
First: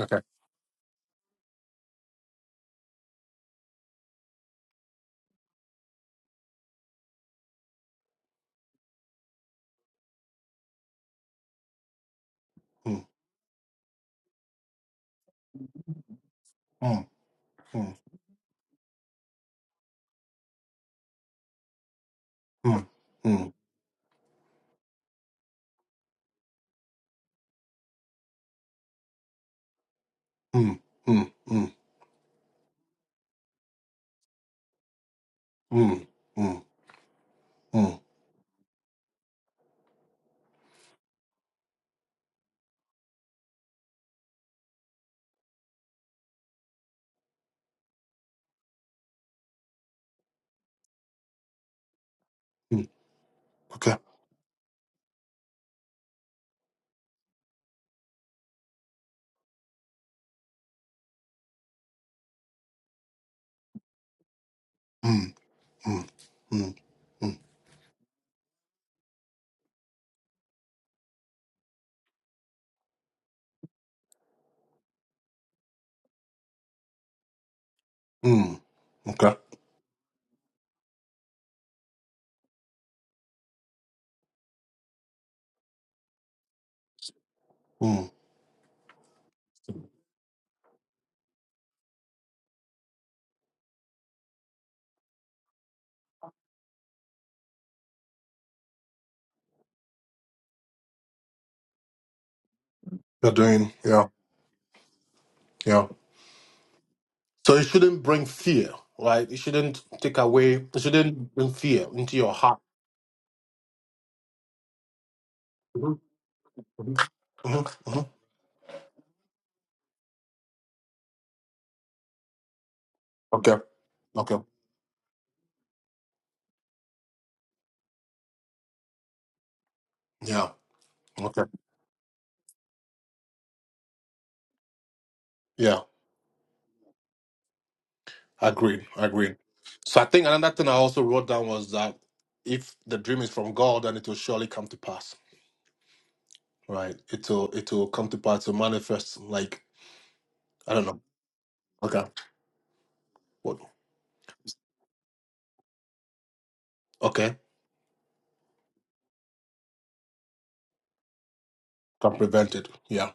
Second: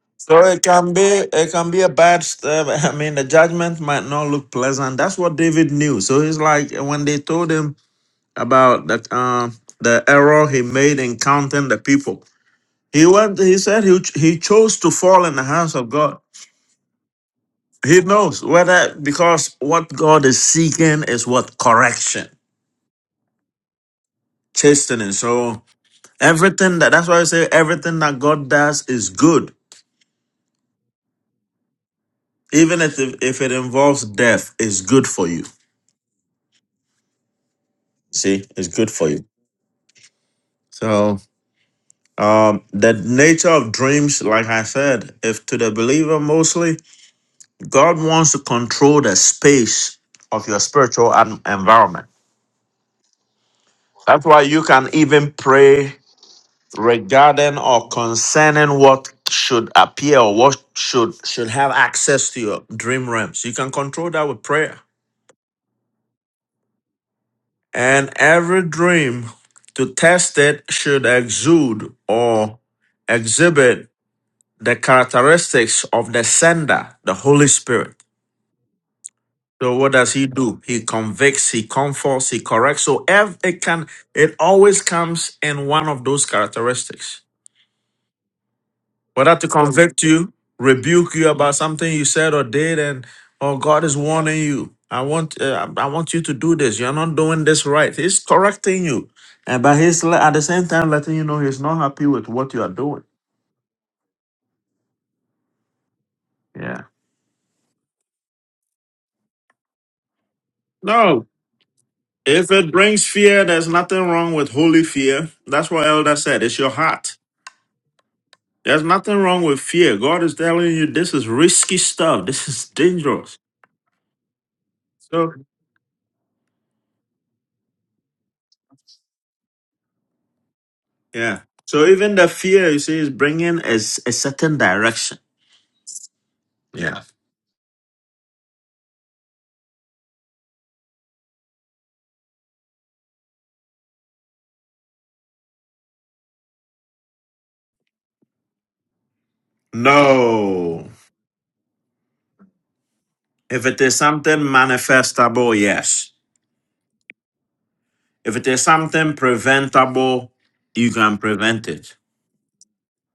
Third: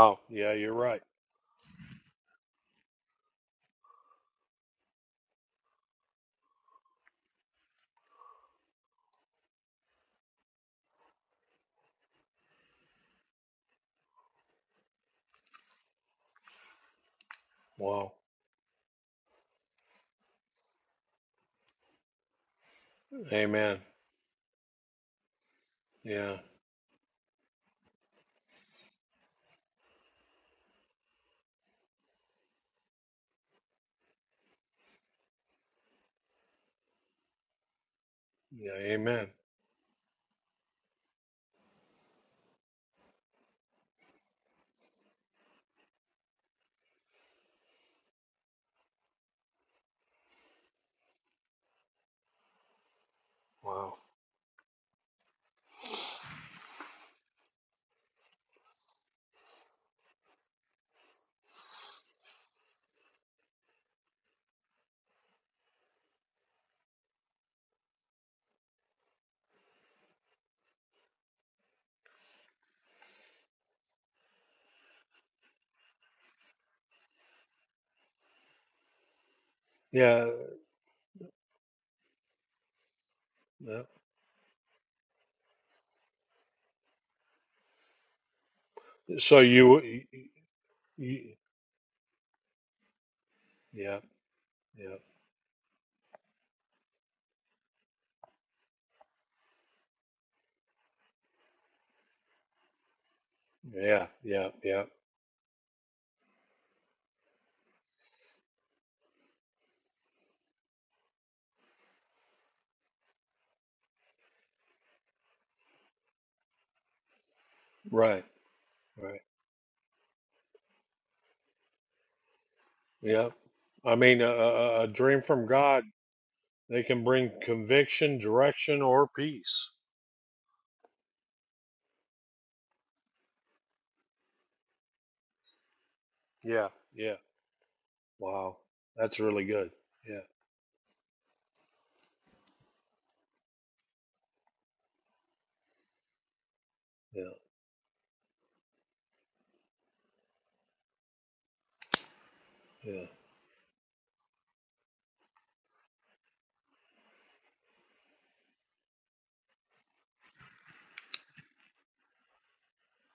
S1: okay.
S3: So
S2: Yeah,
S3: it
S2: you're
S3: can be
S2: right.
S3: it can be a bad step. I mean, the judgment might not look pleasant. That's what David knew. So he's like when they told him about that um the error he made in counting the people.
S1: Mm,
S3: He went. He said he ch- he chose to fall in the hands of God.
S1: mm, mm,
S3: He
S2: Wow.
S3: knows whether because what God is seeking is what correction,
S1: mm, mm.
S2: Amen.
S3: chastening. So
S2: Yeah.
S3: everything that that's why I say everything that God does is good,
S1: Mm, mm, mm,
S3: even if if it involves death, is good for you.
S1: mm, mm, mm,
S3: See, it's
S2: Yeah.
S3: good for you.
S2: Amen.
S3: So um, the nature of dreams, like I said, if to the believer mostly, God wants to control the space of your spiritual en- environment.
S1: mm.
S2: Wow.
S1: Okay.
S3: That's why you can even pray regarding or concerning what should appear or what should should have access to your dream realms. You can control that with prayer.
S1: Mm, mm, mm, mm,
S3: And every dream to test it should exude or exhibit the characteristics of the sender, the Holy Spirit.
S1: mm. Okay.
S3: So what does he
S2: Yeah.
S3: do? He convicts, he comforts, he corrects. So ev- it
S2: yeah.
S3: can, it always comes in one of those characteristics.
S1: Mm.
S3: Whether
S2: So
S3: to convict
S2: you,
S3: you, rebuke you
S2: you
S3: about something you said or did, and oh, God is
S2: yeah.
S3: warning you.
S2: Yeah.
S3: I want, uh, I want you to do this. You're not doing this right. He's correcting you, and but he's le- at the same time letting you know he's not happy with what you are doing.
S1: You're doing, yeah,
S2: Yeah, yeah, yeah.
S1: yeah.
S3: Yeah.
S1: So it shouldn't bring fear, right? It shouldn't take away, it shouldn't bring fear into your
S3: If
S1: heart.
S3: it brings fear, there's nothing wrong with holy fear. That's what
S1: Mm-hmm.
S3: Elder said. It's your heart.
S1: Mm-hmm. hmm
S2: Right,
S3: There's nothing
S2: right.
S3: wrong with fear. God is telling you this is risky stuff. This is
S2: Yeah.
S3: dangerous.
S1: Okay.
S2: I mean, a,
S1: Okay.
S2: a, a dream
S3: So
S2: from God, they can bring conviction, direction, or peace.
S1: Yeah.
S3: yeah.
S1: Okay.
S3: So even the fear you see is bringing a, s- a certain direction.
S1: Yeah.
S2: Yeah,
S3: Yeah.
S2: yeah. Wow.
S1: Agreed.
S2: That's
S1: Agreed.
S2: really good.
S1: So I
S2: Yeah,
S1: think another thing I also wrote down was that if the dream is from God, then it will surely come to pass. Right. It
S2: yeah,
S1: will it will come to pass. It will manifest like I don't
S3: No.
S1: know. Okay.
S2: yeah.
S1: What?
S3: If it is something manifestable, yes.
S1: Okay.
S3: If it is something preventable, you can prevent it.
S1: Can prevent it. Yeah.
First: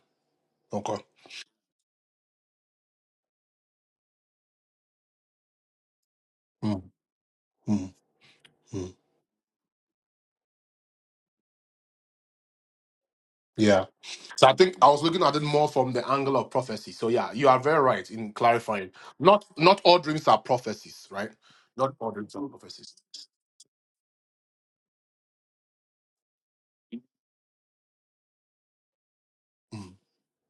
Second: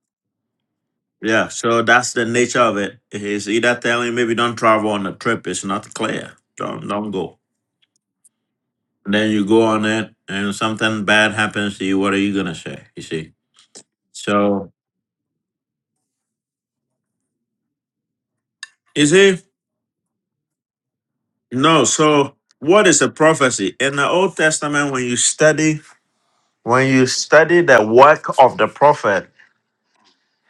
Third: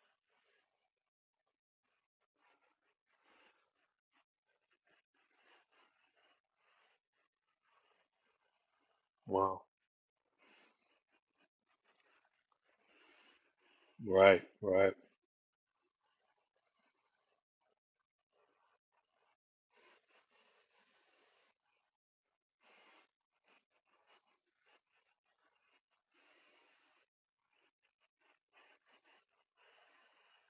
S1: Okay.
S3: Yeah, so that's the nature of it. It's either telling maybe don't travel on the trip. It's not clear.
S1: Mm,
S3: Don't don't go.
S1: mm, mm.
S3: And then you go
S2: Wow.
S3: on it, and something bad happens to you. What are you gonna say? You see.
S1: Yeah.
S2: Right,
S1: So I
S3: So
S1: think I
S2: right.
S1: was looking at it more from the angle of prophecy. So yeah, you are very right in clarifying.
S3: you see,
S1: Not not all dreams are prophecies, right?
S3: no.
S1: Not all dreams
S3: So
S1: are
S3: what
S1: prophecies.
S3: is a prophecy in the Old Testament? When you study, when you study the work of the prophet,
S1: Mm.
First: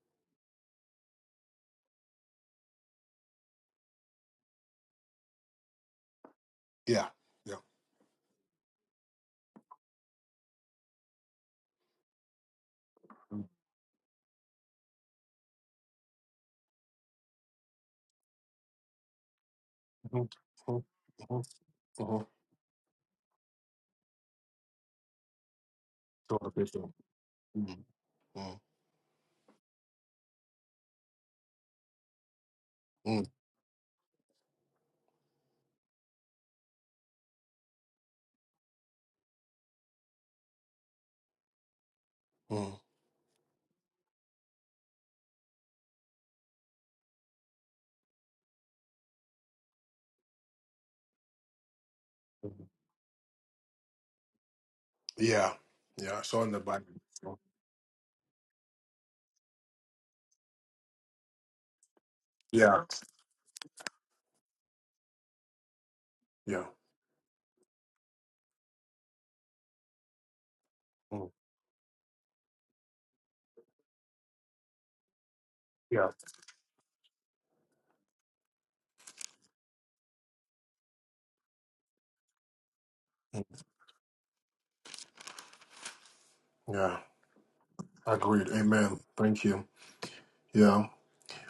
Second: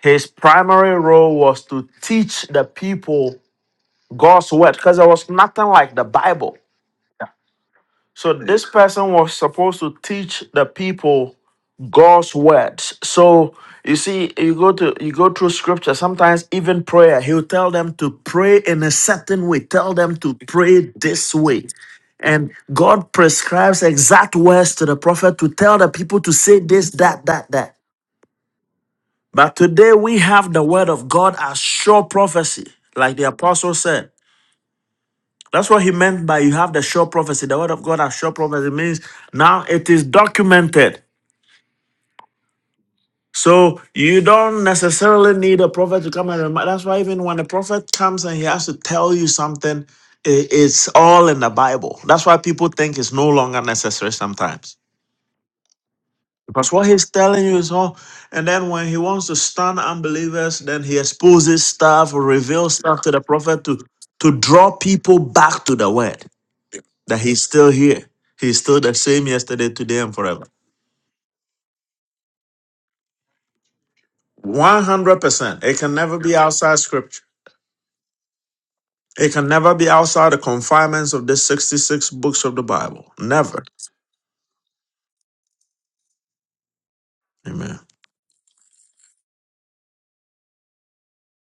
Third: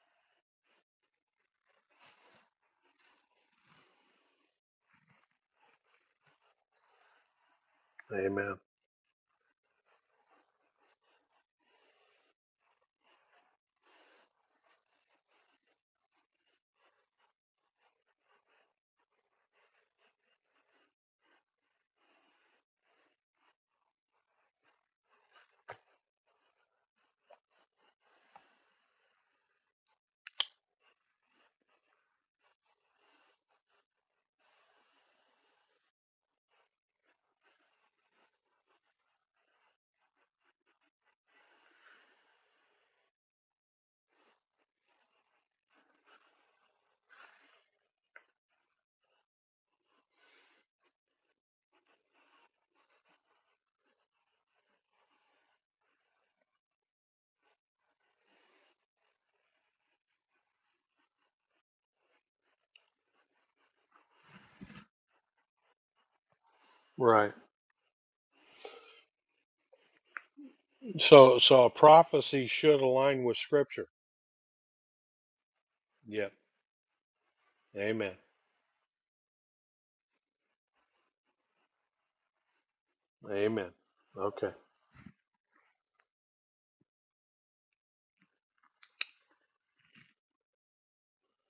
S3: his primary role was to teach the people God's word, because there was nothing like the Bible.
S1: Yeah. Yeah.
S3: So
S2: Amen.
S3: this person was supposed to teach the people God's words.
S1: Mm,
S3: So you see, you go to you go through scripture, sometimes even prayer, he'll tell them to pray in a certain way, tell them
S1: mhm,
S3: to
S1: mhm,
S3: pray this way.
S1: mhm, mhm.
S3: And God prescribes exact words to the prophet to tell the people to
S1: So I
S3: say this,
S1: so.
S3: that, that, that.
S1: Mm, mm,
S3: But today we have the word of God as sure prophecy, like the
S1: mm,
S3: apostle said. That's what he meant by you have the sure prophecy. The word of God as sure prophecy means now it is documented.
S1: mm.
S3: So you don't necessarily need a prophet to come and remind. That's why even when a prophet comes and he has to tell you something, i- it's all in the Bible. That's why
S1: mm,
S3: people think it's no longer necessary sometimes.
S1: Yeah. Yeah. So in the
S3: Because
S1: Bible.
S3: what he's
S1: So,
S3: telling you is all, and then when he wants to stun unbelievers, then he exposes stuff or reveals
S1: Yeah.
S3: stuff to the prophet to, to draw people back to the word
S1: Yeah.
S3: that
S2: Right.
S3: he's still here. He's still the same yesterday, today, and forever.
S1: mm.
S2: So, so a prophecy should align with Scripture.
S3: 100%. It can
S1: Yeah.
S3: never
S2: Yep.
S3: be outside scripture.
S2: Amen.
S3: It can never be outside the confinements of the 66 books of the Bible. Never.
S2: Amen. Okay.
S1: Yeah.
S3: Amen.
S1: Agreed. Amen. Thank you. Yeah.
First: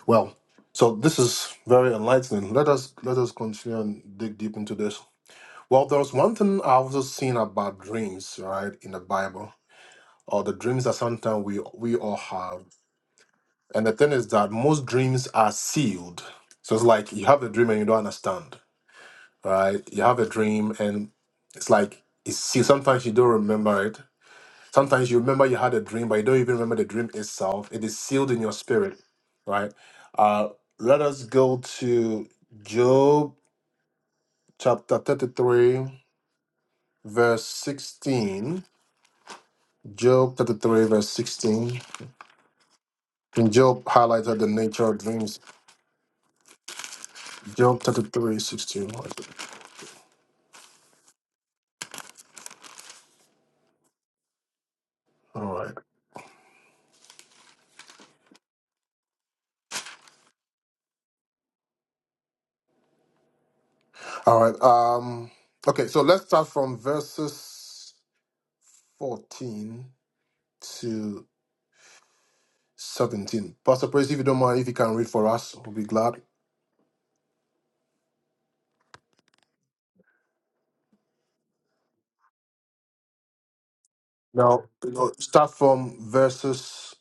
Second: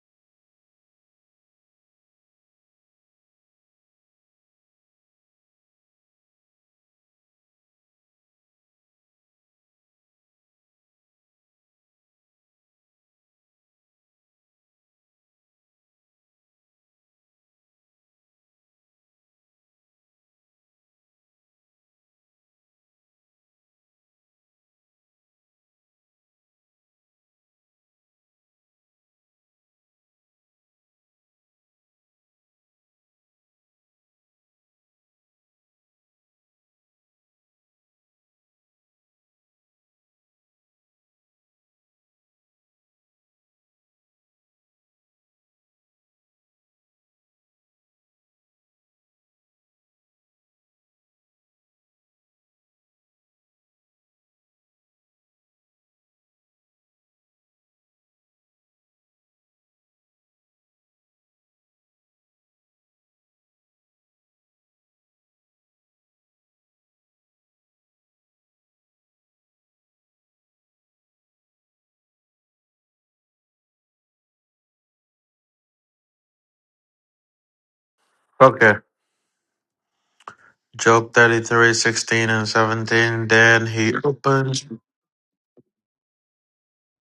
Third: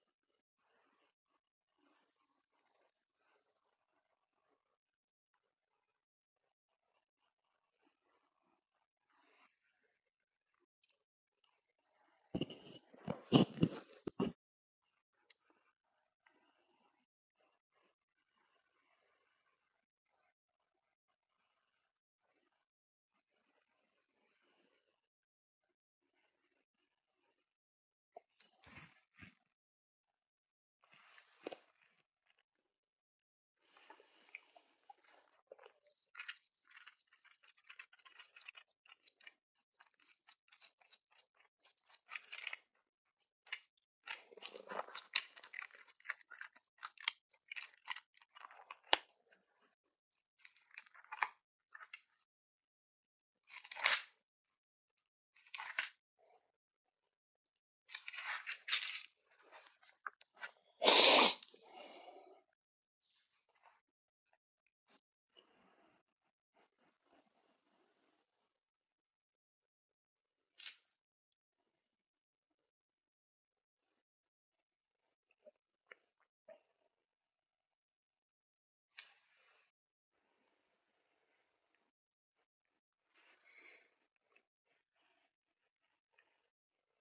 S1: Well, so this is very enlightening. Let us let us continue and dig deep into this. Well, there's one thing I've also seen about dreams, right, in the Bible, or the dreams that sometimes we we all have. And the thing is that most dreams are sealed. So it's like you have a dream and you don't understand, right? You have a dream and it's like it's sealed. Sometimes you don't remember it Sometimes you remember you had a dream, but you don't even remember the dream itself. It is sealed in your spirit, right? Uh, let us go to Job chapter 33, verse 16. Job 33, verse 16. And Job highlighted the nature of dreams. Job 33, 16. All right. All right. Um, okay, so let's start from verses 14 to 17. Pastor Praise, if you don't mind, if you can read for us, we'll be glad.
S3: Job 33 16 and 17. Then he
S1: Now,
S3: opens
S1: you know, start from verses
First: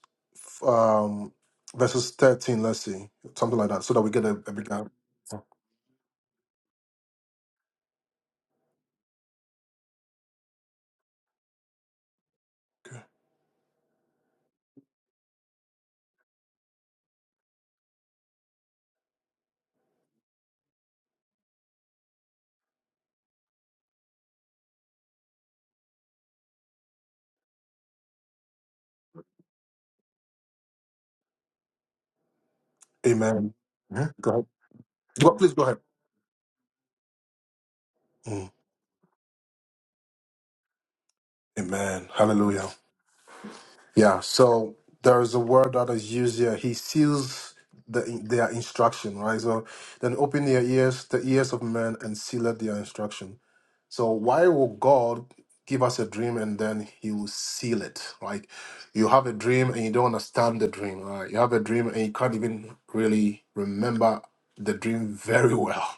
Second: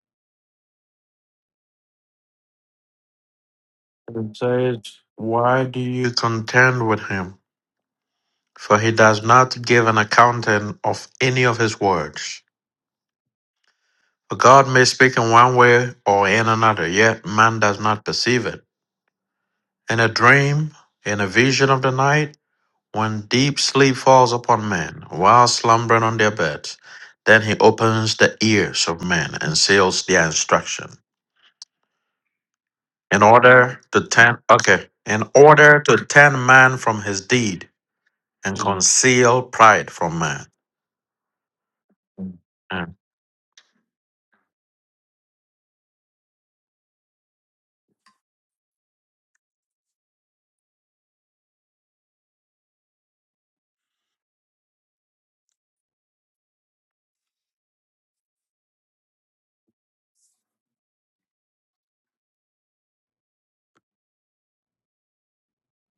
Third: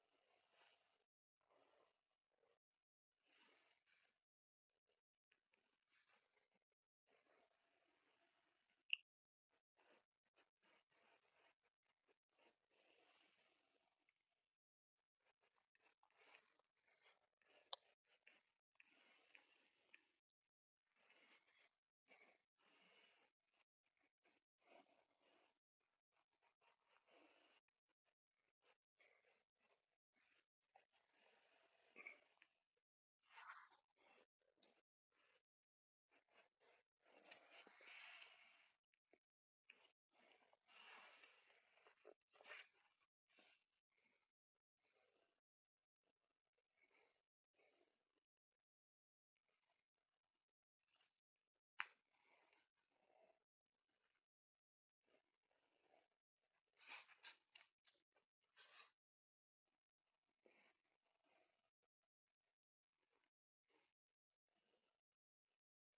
S1: um verses 13, let's see. Something like that, so that we get a,
S3: and
S1: a
S3: says,
S1: bigger
S3: Why do you contend with him? For he does not give an accounting of any of his words.
S1: okay.
S3: For God may speak in one way or in another, yet man does not perceive it. In a dream, in a vision of the night, When deep sleep falls upon men, while slumbering on their beds, then he opens the ears of men and seals their instruction. In
S1: Amen.
S3: order to
S1: Yeah, Go
S3: turn
S1: ahead.
S3: okay, in
S1: Go, please go ahead.
S3: order to turn man from his deed
S1: Mm.
S3: and conceal pride from man.
S1: Amen. Hallelujah.
S3: Mm.
S1: Yeah, so there is a word that is used here. He seals the, their instruction, right? So then open their ears, the ears of men, and seal their instruction. So why will God give us a dream and then He will seal it? Like you have a dream and you don't understand the dream. Right? You have a dream and you can't even really remember the dream very well.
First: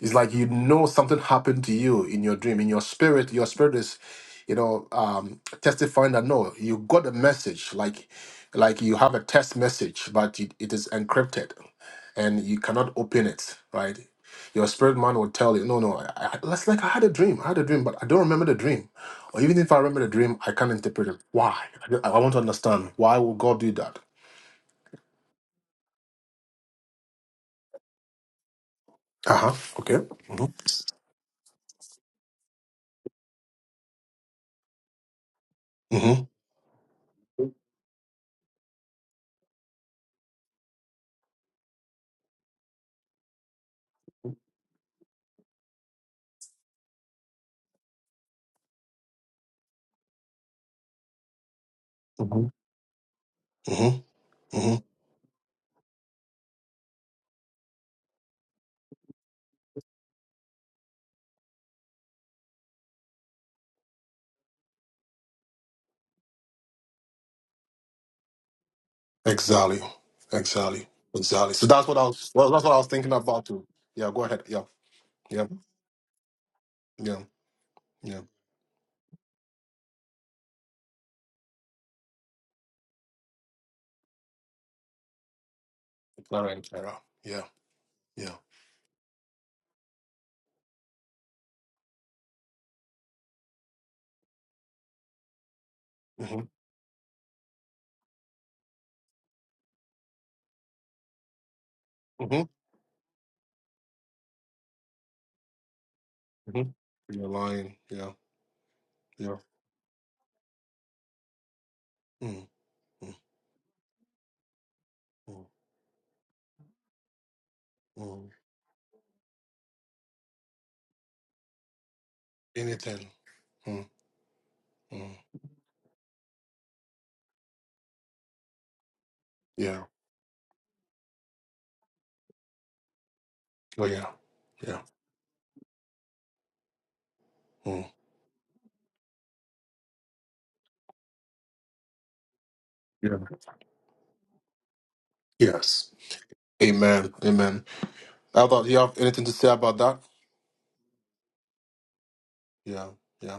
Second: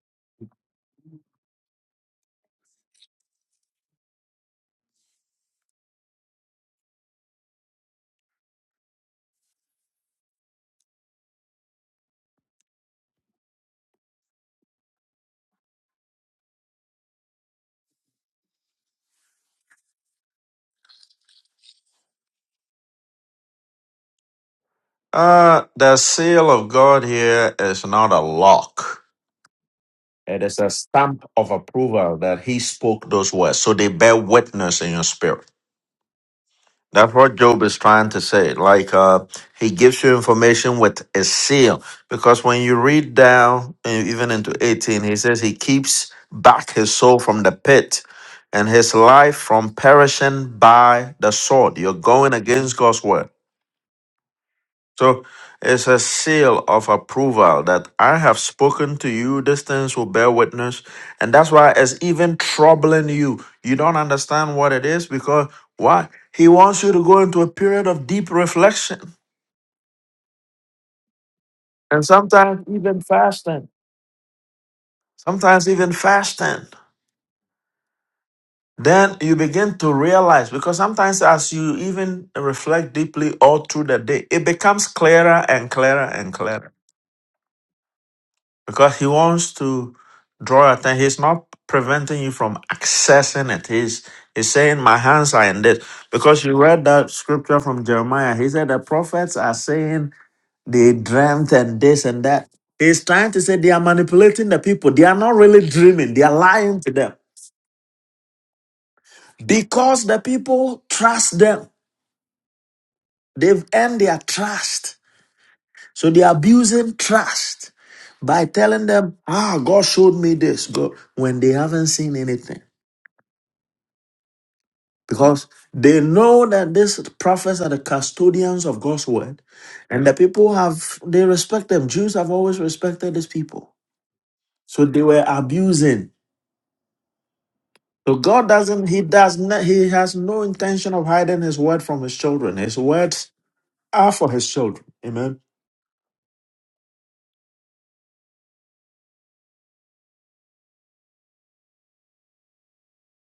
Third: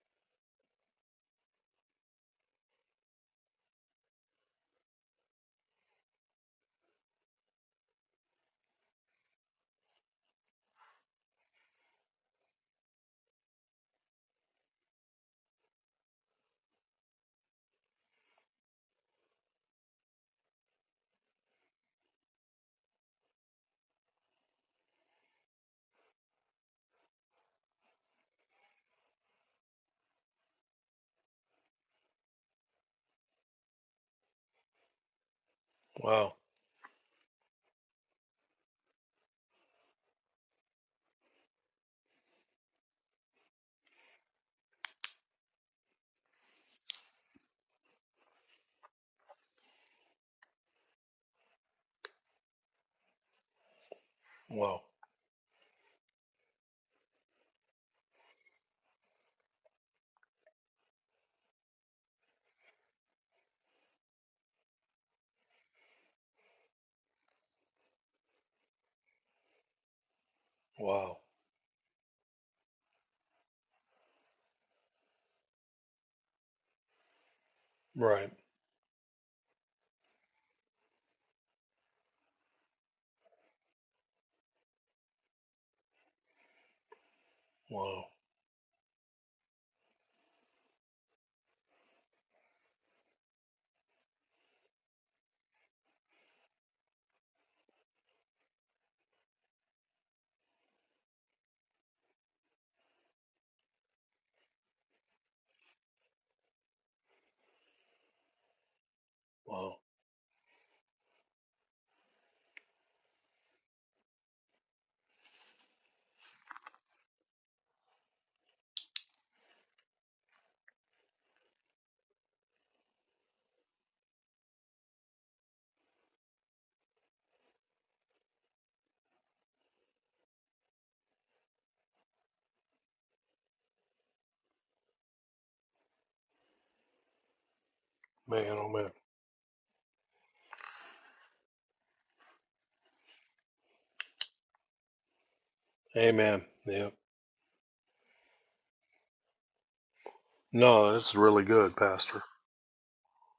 S1: It's like you know something happened to you in your dream, in your spirit. Your spirit is, you know, um, testifying that no, you got a message. Like, like you have a test message, but it, it is encrypted, and you cannot open it. Right? Your spirit man will tell you, no, no. I, I, that's like I had a dream. I had a dream, but I don't remember the dream. Or even if I remember the dream, I can't interpret it. Why? I, don't- I want to understand why would God do that?
S3: Uh, the seal of God here is not a lock.
S1: Uh huh. Okay.
S3: It
S1: Mm-hmm.
S3: is a stamp of approval that he spoke those words. So they bear witness in your spirit.
S1: Mm-hmm.
S2: Wow.
S3: That's what Job is trying to say. Like uh, he gives you information with a seal, because when you read down uh, even into eighteen, he says he keeps back his soul from the pit, and his life from perishing by the sword. You're going
S1: Mm-hmm.
S3: against God's word.
S1: Mm-hmm.
S2: Wow.
S3: So it's a seal of approval that I have spoken to you, these things will bear witness. And that's why it's even troubling you. You don't understand what it is because why? He wants you to go into a period of deep reflection
S1: Exactly. Exactly.
S2: Wow.
S1: Exactly. So that's what I
S3: and
S1: was well, that's
S3: sometimes
S1: what I was
S3: even
S1: thinking about too.
S3: fasting.
S1: Yeah, go ahead. Yeah. Yeah.
S3: Sometimes even fasting.
S1: Yeah. Yeah.
S2: Right.
S3: Then you begin to realize because sometimes as you even reflect deeply all through the day, it becomes clearer and clearer and
S1: Clara and
S3: clearer.
S1: Clara. Yeah.
S2: Wow.
S1: Yeah.
S3: because he wants to draw attention. He's not preventing you from accessing it. He's he's saying, "My hands are in this." Because
S1: Mm-hmm.
S3: you read that scripture from Jeremiah, he said the prophets are saying they dreamt and this and that.
S1: Mm-hmm.
S3: He's trying to say they are manipulating the people. They are not really dreaming. They are
S1: hmm
S3: lying to them
S1: You're lying. Yeah. Yeah.
S2: Wow.
S3: because the people trust them.
S1: mm mm
S3: They've earned their trust,
S1: mm
S3: so they are abusing trust
S1: mm.
S3: by telling them, "Ah, God showed me this." God, when they haven't seen anything.
S1: Anything. mm mm.
S3: because they know that these prophets are the custodians of God's word,
S1: Yeah.
S3: and the people have they respect them. Jews have always respected these people,
S1: Oh yeah. Yeah.
S3: so they were abusing.
S1: Mm.
S3: So God
S2: Man, oh
S3: doesn't
S2: man.
S3: he does not he has no intention of hiding his word from his children. His
S1: Yeah.
S3: words are for his children. Amen.
S1: Yes.
S2: Amen. Yep.
S1: Amen. Amen. How about you have anything to say about that?
S2: No, it's really good, Pastor.
S1: Yeah. Yeah.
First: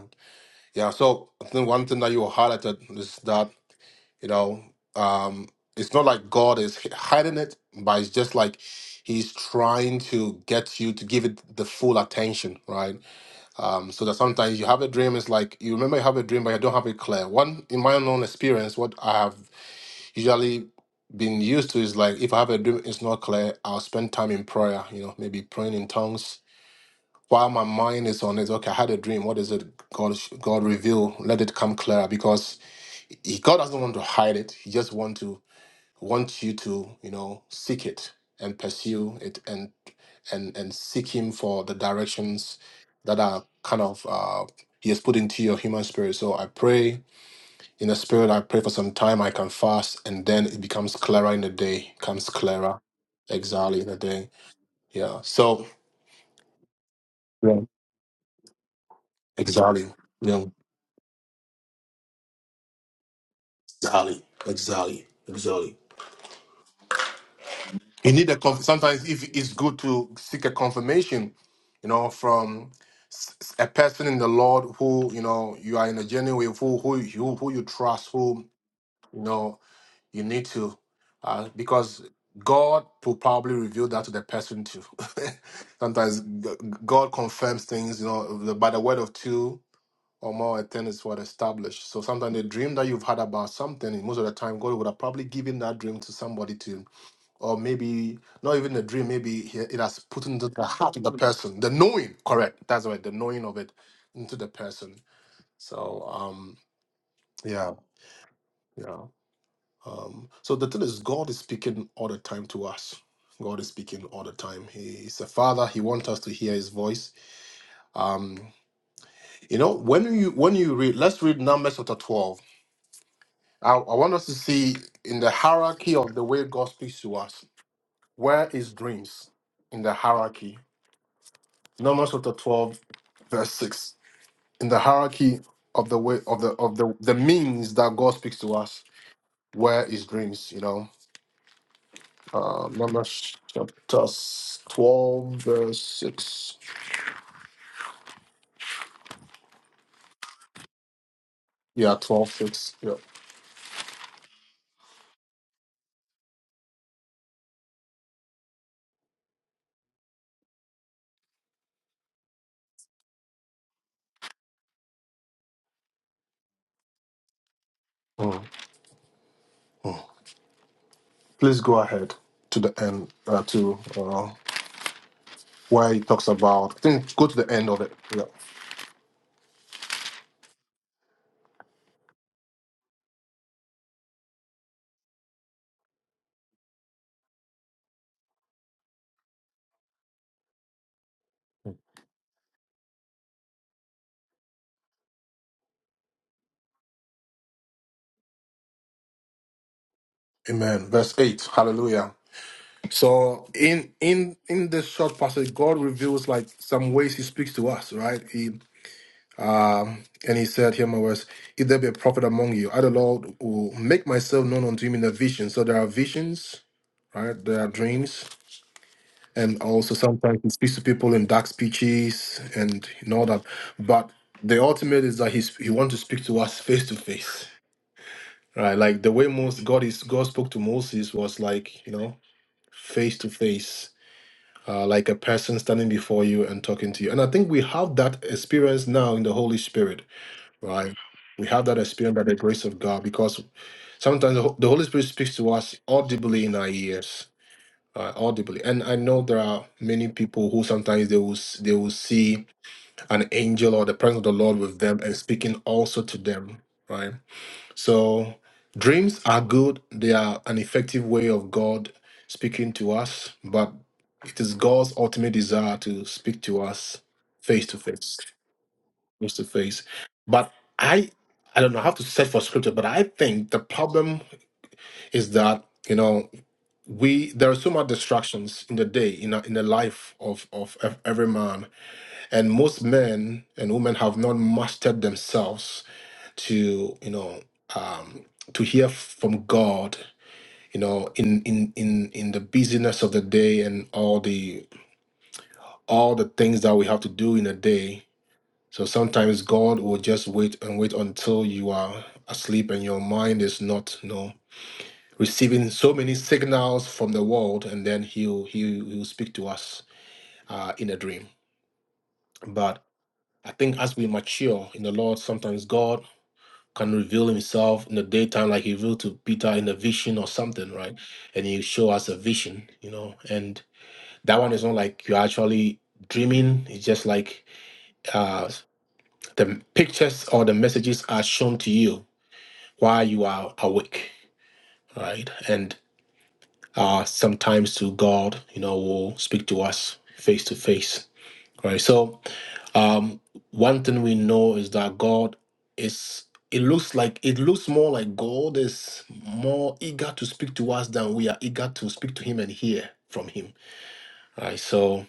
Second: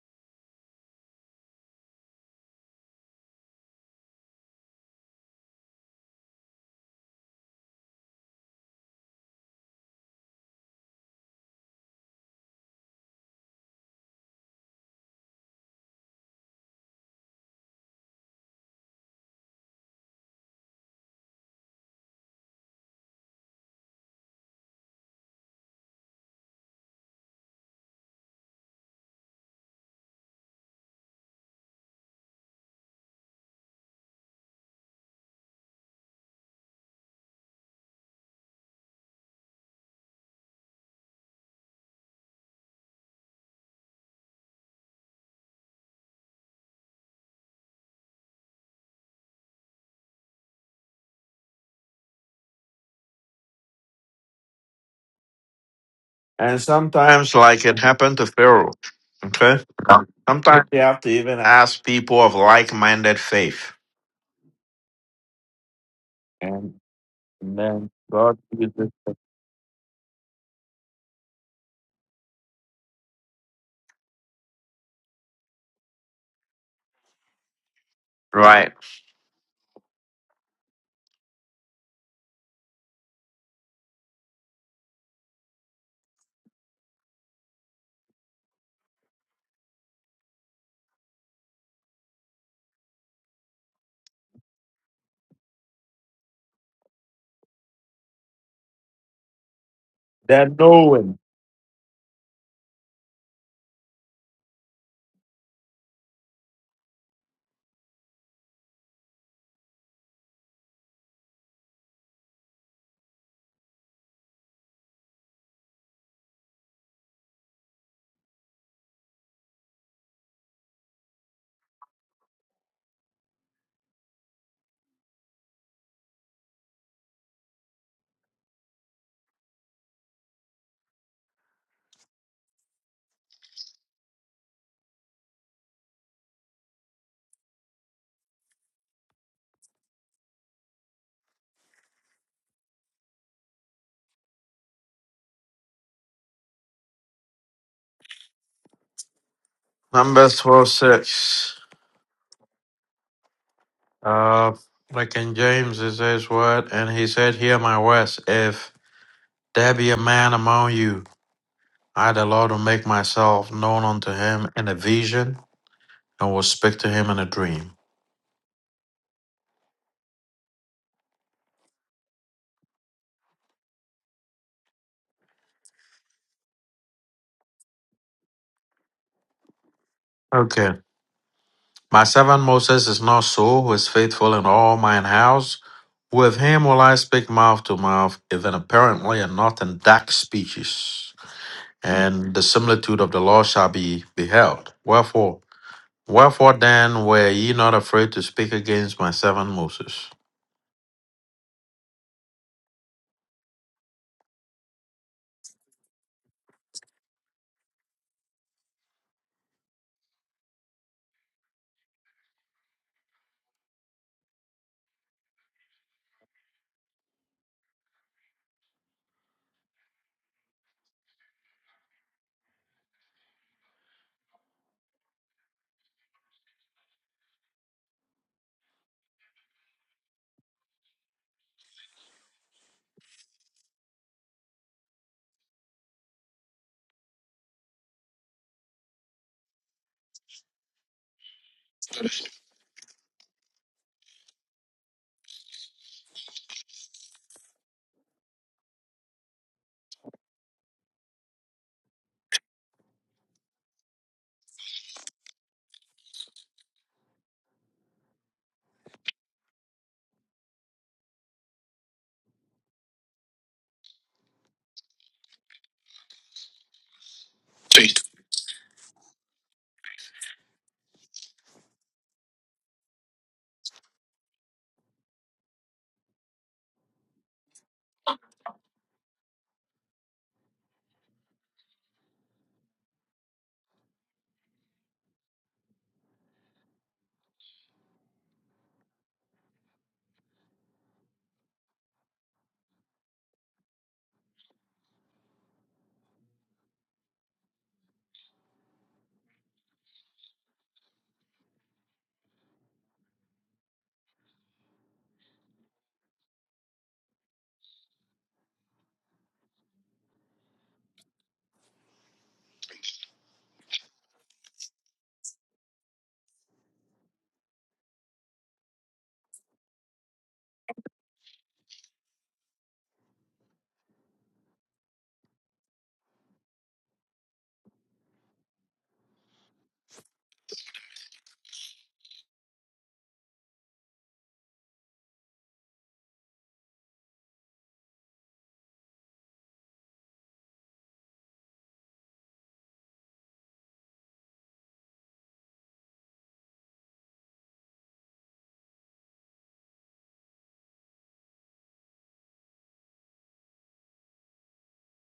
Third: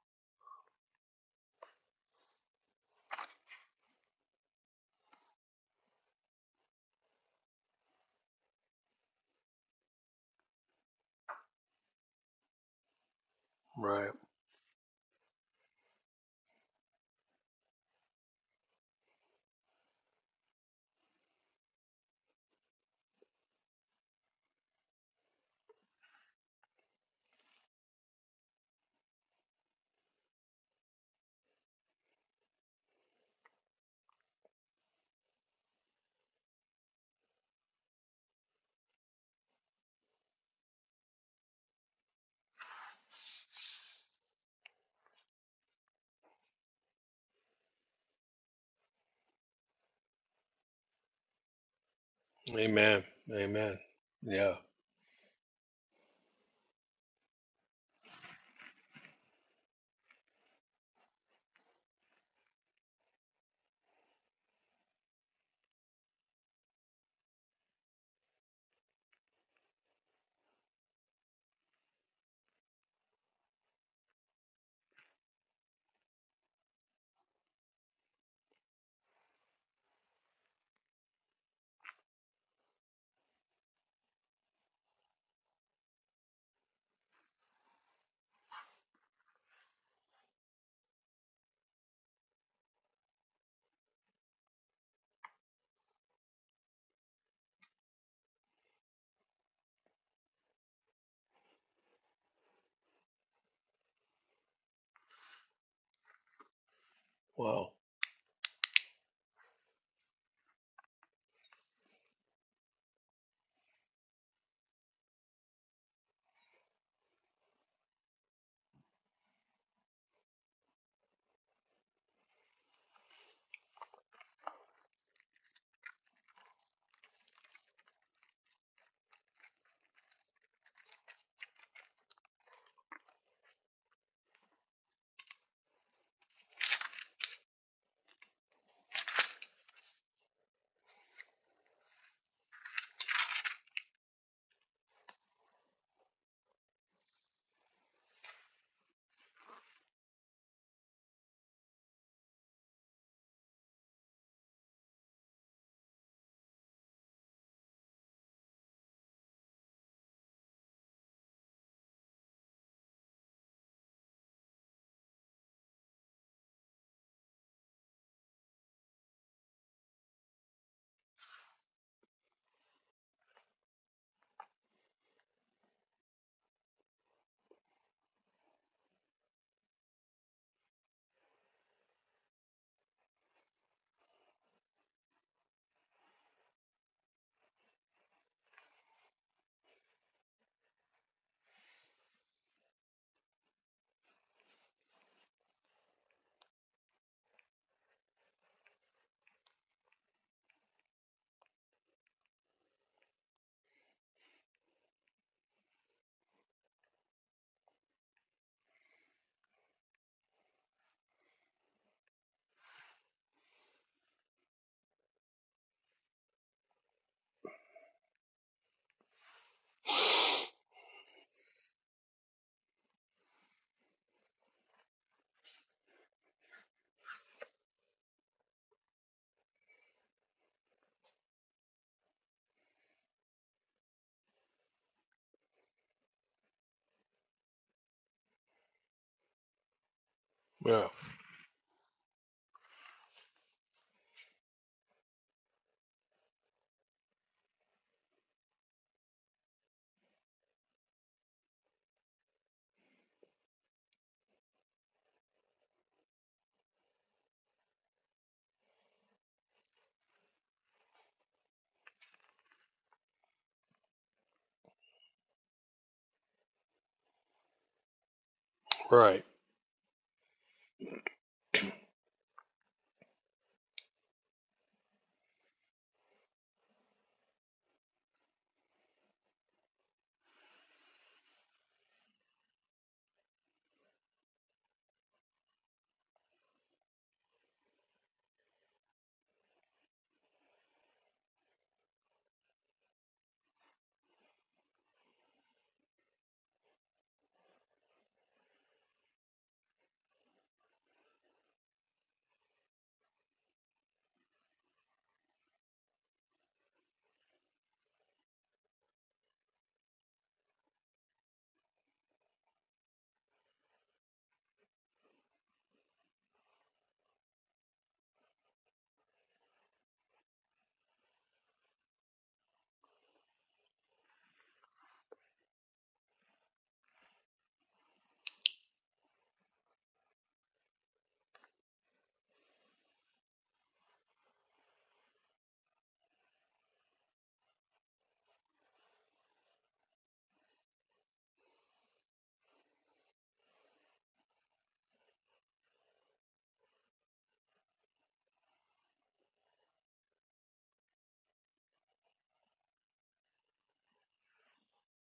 S1: Yeah, so I think one thing that you highlighted is that, you know, um, it's not like God is h- hiding it, but it's just like He's trying to get you to give it the full attention, right? Um, so
S2: Right.
S1: that sometimes you have a dream, it's like you remember you have a dream, but you don't have it clear. One, in my own experience, what I have usually been used to is like if I have a dream, it's not clear, I'll spend time in prayer, you know, maybe praying in tongues while my mind is on it, okay, I had a dream. What is it? God, God reveal. Let it come clearer because he, God doesn't want to hide it. He just want to want you to, you know, seek it and pursue it and and and seek Him for the directions that are kind of uh, He has put into your human spirit. So I pray in the spirit. I pray for some time. I can fast, and then it becomes clearer in the day. Comes clearer,
S2: Amen. Amen.
S1: exactly in the day.
S2: Yeah.
S1: Yeah. So
S3: And sometimes,
S1: yeah.
S3: like it happened to Pharaoh, okay.
S1: exactly. Yeah.
S3: Sometimes you have to even ask people of like-minded faith,
S1: Exactly. Exactly. Exactly.
S3: and then
S1: You need a
S3: God
S1: conf-
S3: uses
S1: sometimes if it's good to seek a confirmation, you know, from s- s- a person in the Lord who you know you are in a journey with, who who you who you trust, who
S3: right.
S1: you know you need to, uh, because God will probably reveal that to the person too. sometimes g- God confirms things, you know, the- by the word of two or more tennis were established. So sometimes the dream that you've had about something, and most of the time God would have probably given that dream to somebody to, or maybe not even a dream, maybe he- it has put into
S3: They're
S1: the heart of
S3: knowing.
S1: the person. The knowing, correct. That's right, the knowing of it into the person. So um
S2: Wow.
S1: yeah, yeah. Um so the thing is God is speaking all the time to us. God is speaking all the time. He is a father. He wants us to hear his voice. Um, you know, when you when you read, let's read Numbers chapter 12 I, I want us to see in the hierarchy of the way God speaks to us, where is dreams in the hierarchy? Numbers chapter 12, verse 6. In the hierarchy of the way of the of the, the means that God speaks to us, where is dreams? You know, uh, Numbers chapter 12, verse 6.
S3: Numbers 12 6.
S1: Yeah, twelve six. Yeah.
S3: Uh, like in James, it says, What? And he said, Hear my words. If there be a man among you, I, the Lord, will make myself known unto him in a vision and will speak to him in a dream.
S1: Mm. Please go ahead to the end, uh, to uh, where he talks about, I think go to the end of it. Yeah.
S3: Okay. My servant Moses is not so, who is faithful in all mine house. With him will I speak mouth to mouth, even apparently and not in dark speeches. And the similitude of the law shall be beheld. Wherefore, Wherefore then were ye not afraid to speak against my servant Moses?
S1: Amen. Verse 8. Hallelujah. So in in in this short passage, God reveals like some ways He speaks to us, right? He um, and He said, "Hear my words: If there be a prophet among you, I the Lord will make myself known unto him in a vision." So there are visions, right? There are dreams, and also sometimes He speaks to people in dark speeches and and all that. But the ultimate is that He He wants to speak to us face to face, right? Like the way most God is God spoke to Moses was like you know face to face uh, like a person standing before you and talking to you. And I think we have that experience now in the Holy Spirit,
S2: Yeah.
S1: right? We have that experience by the grace of God because sometimes the Ho- the Holy Spirit speaks to us audibly in our ears. Uh, audibly, and I know there are many people who sometimes they will s- they will see an angel or the presence of the Lord with them and speaking also to them, right? So dreams are good. They are an effective way of God speaking to us, but it is God's ultimate desire to speak to us face to face,
S2: Right.
S1: face to face. But I I don't know how to search for scripture, but I think the problem is that you know we there are so much distractions in the day in a, in the life of of ev- every man and most men and women have not mastered themselves to you know um, to hear from God you know in in in in the busyness of the day and all the all the things that we have to do in a day so sometimes God will just wait and wait until you are asleep and your mind is not you know receiving so many signals from the world and then he'll he'll, he'll speak to us uh, in a dream but I think as we mature in the Lord, sometimes God can reveal himself in the daytime like he revealed to peter in a vision or something right and he show us a vision you know and that one is not like you're actually dreaming it's just like uh the pictures or the messages are shown to you while you are awake right and uh sometimes to god you know will speak to us face to face right so Um, one thing we know is that God is. It looks like it looks more like God is more eager to speak to us than we are eager to speak to Him and hear from Him. Right. So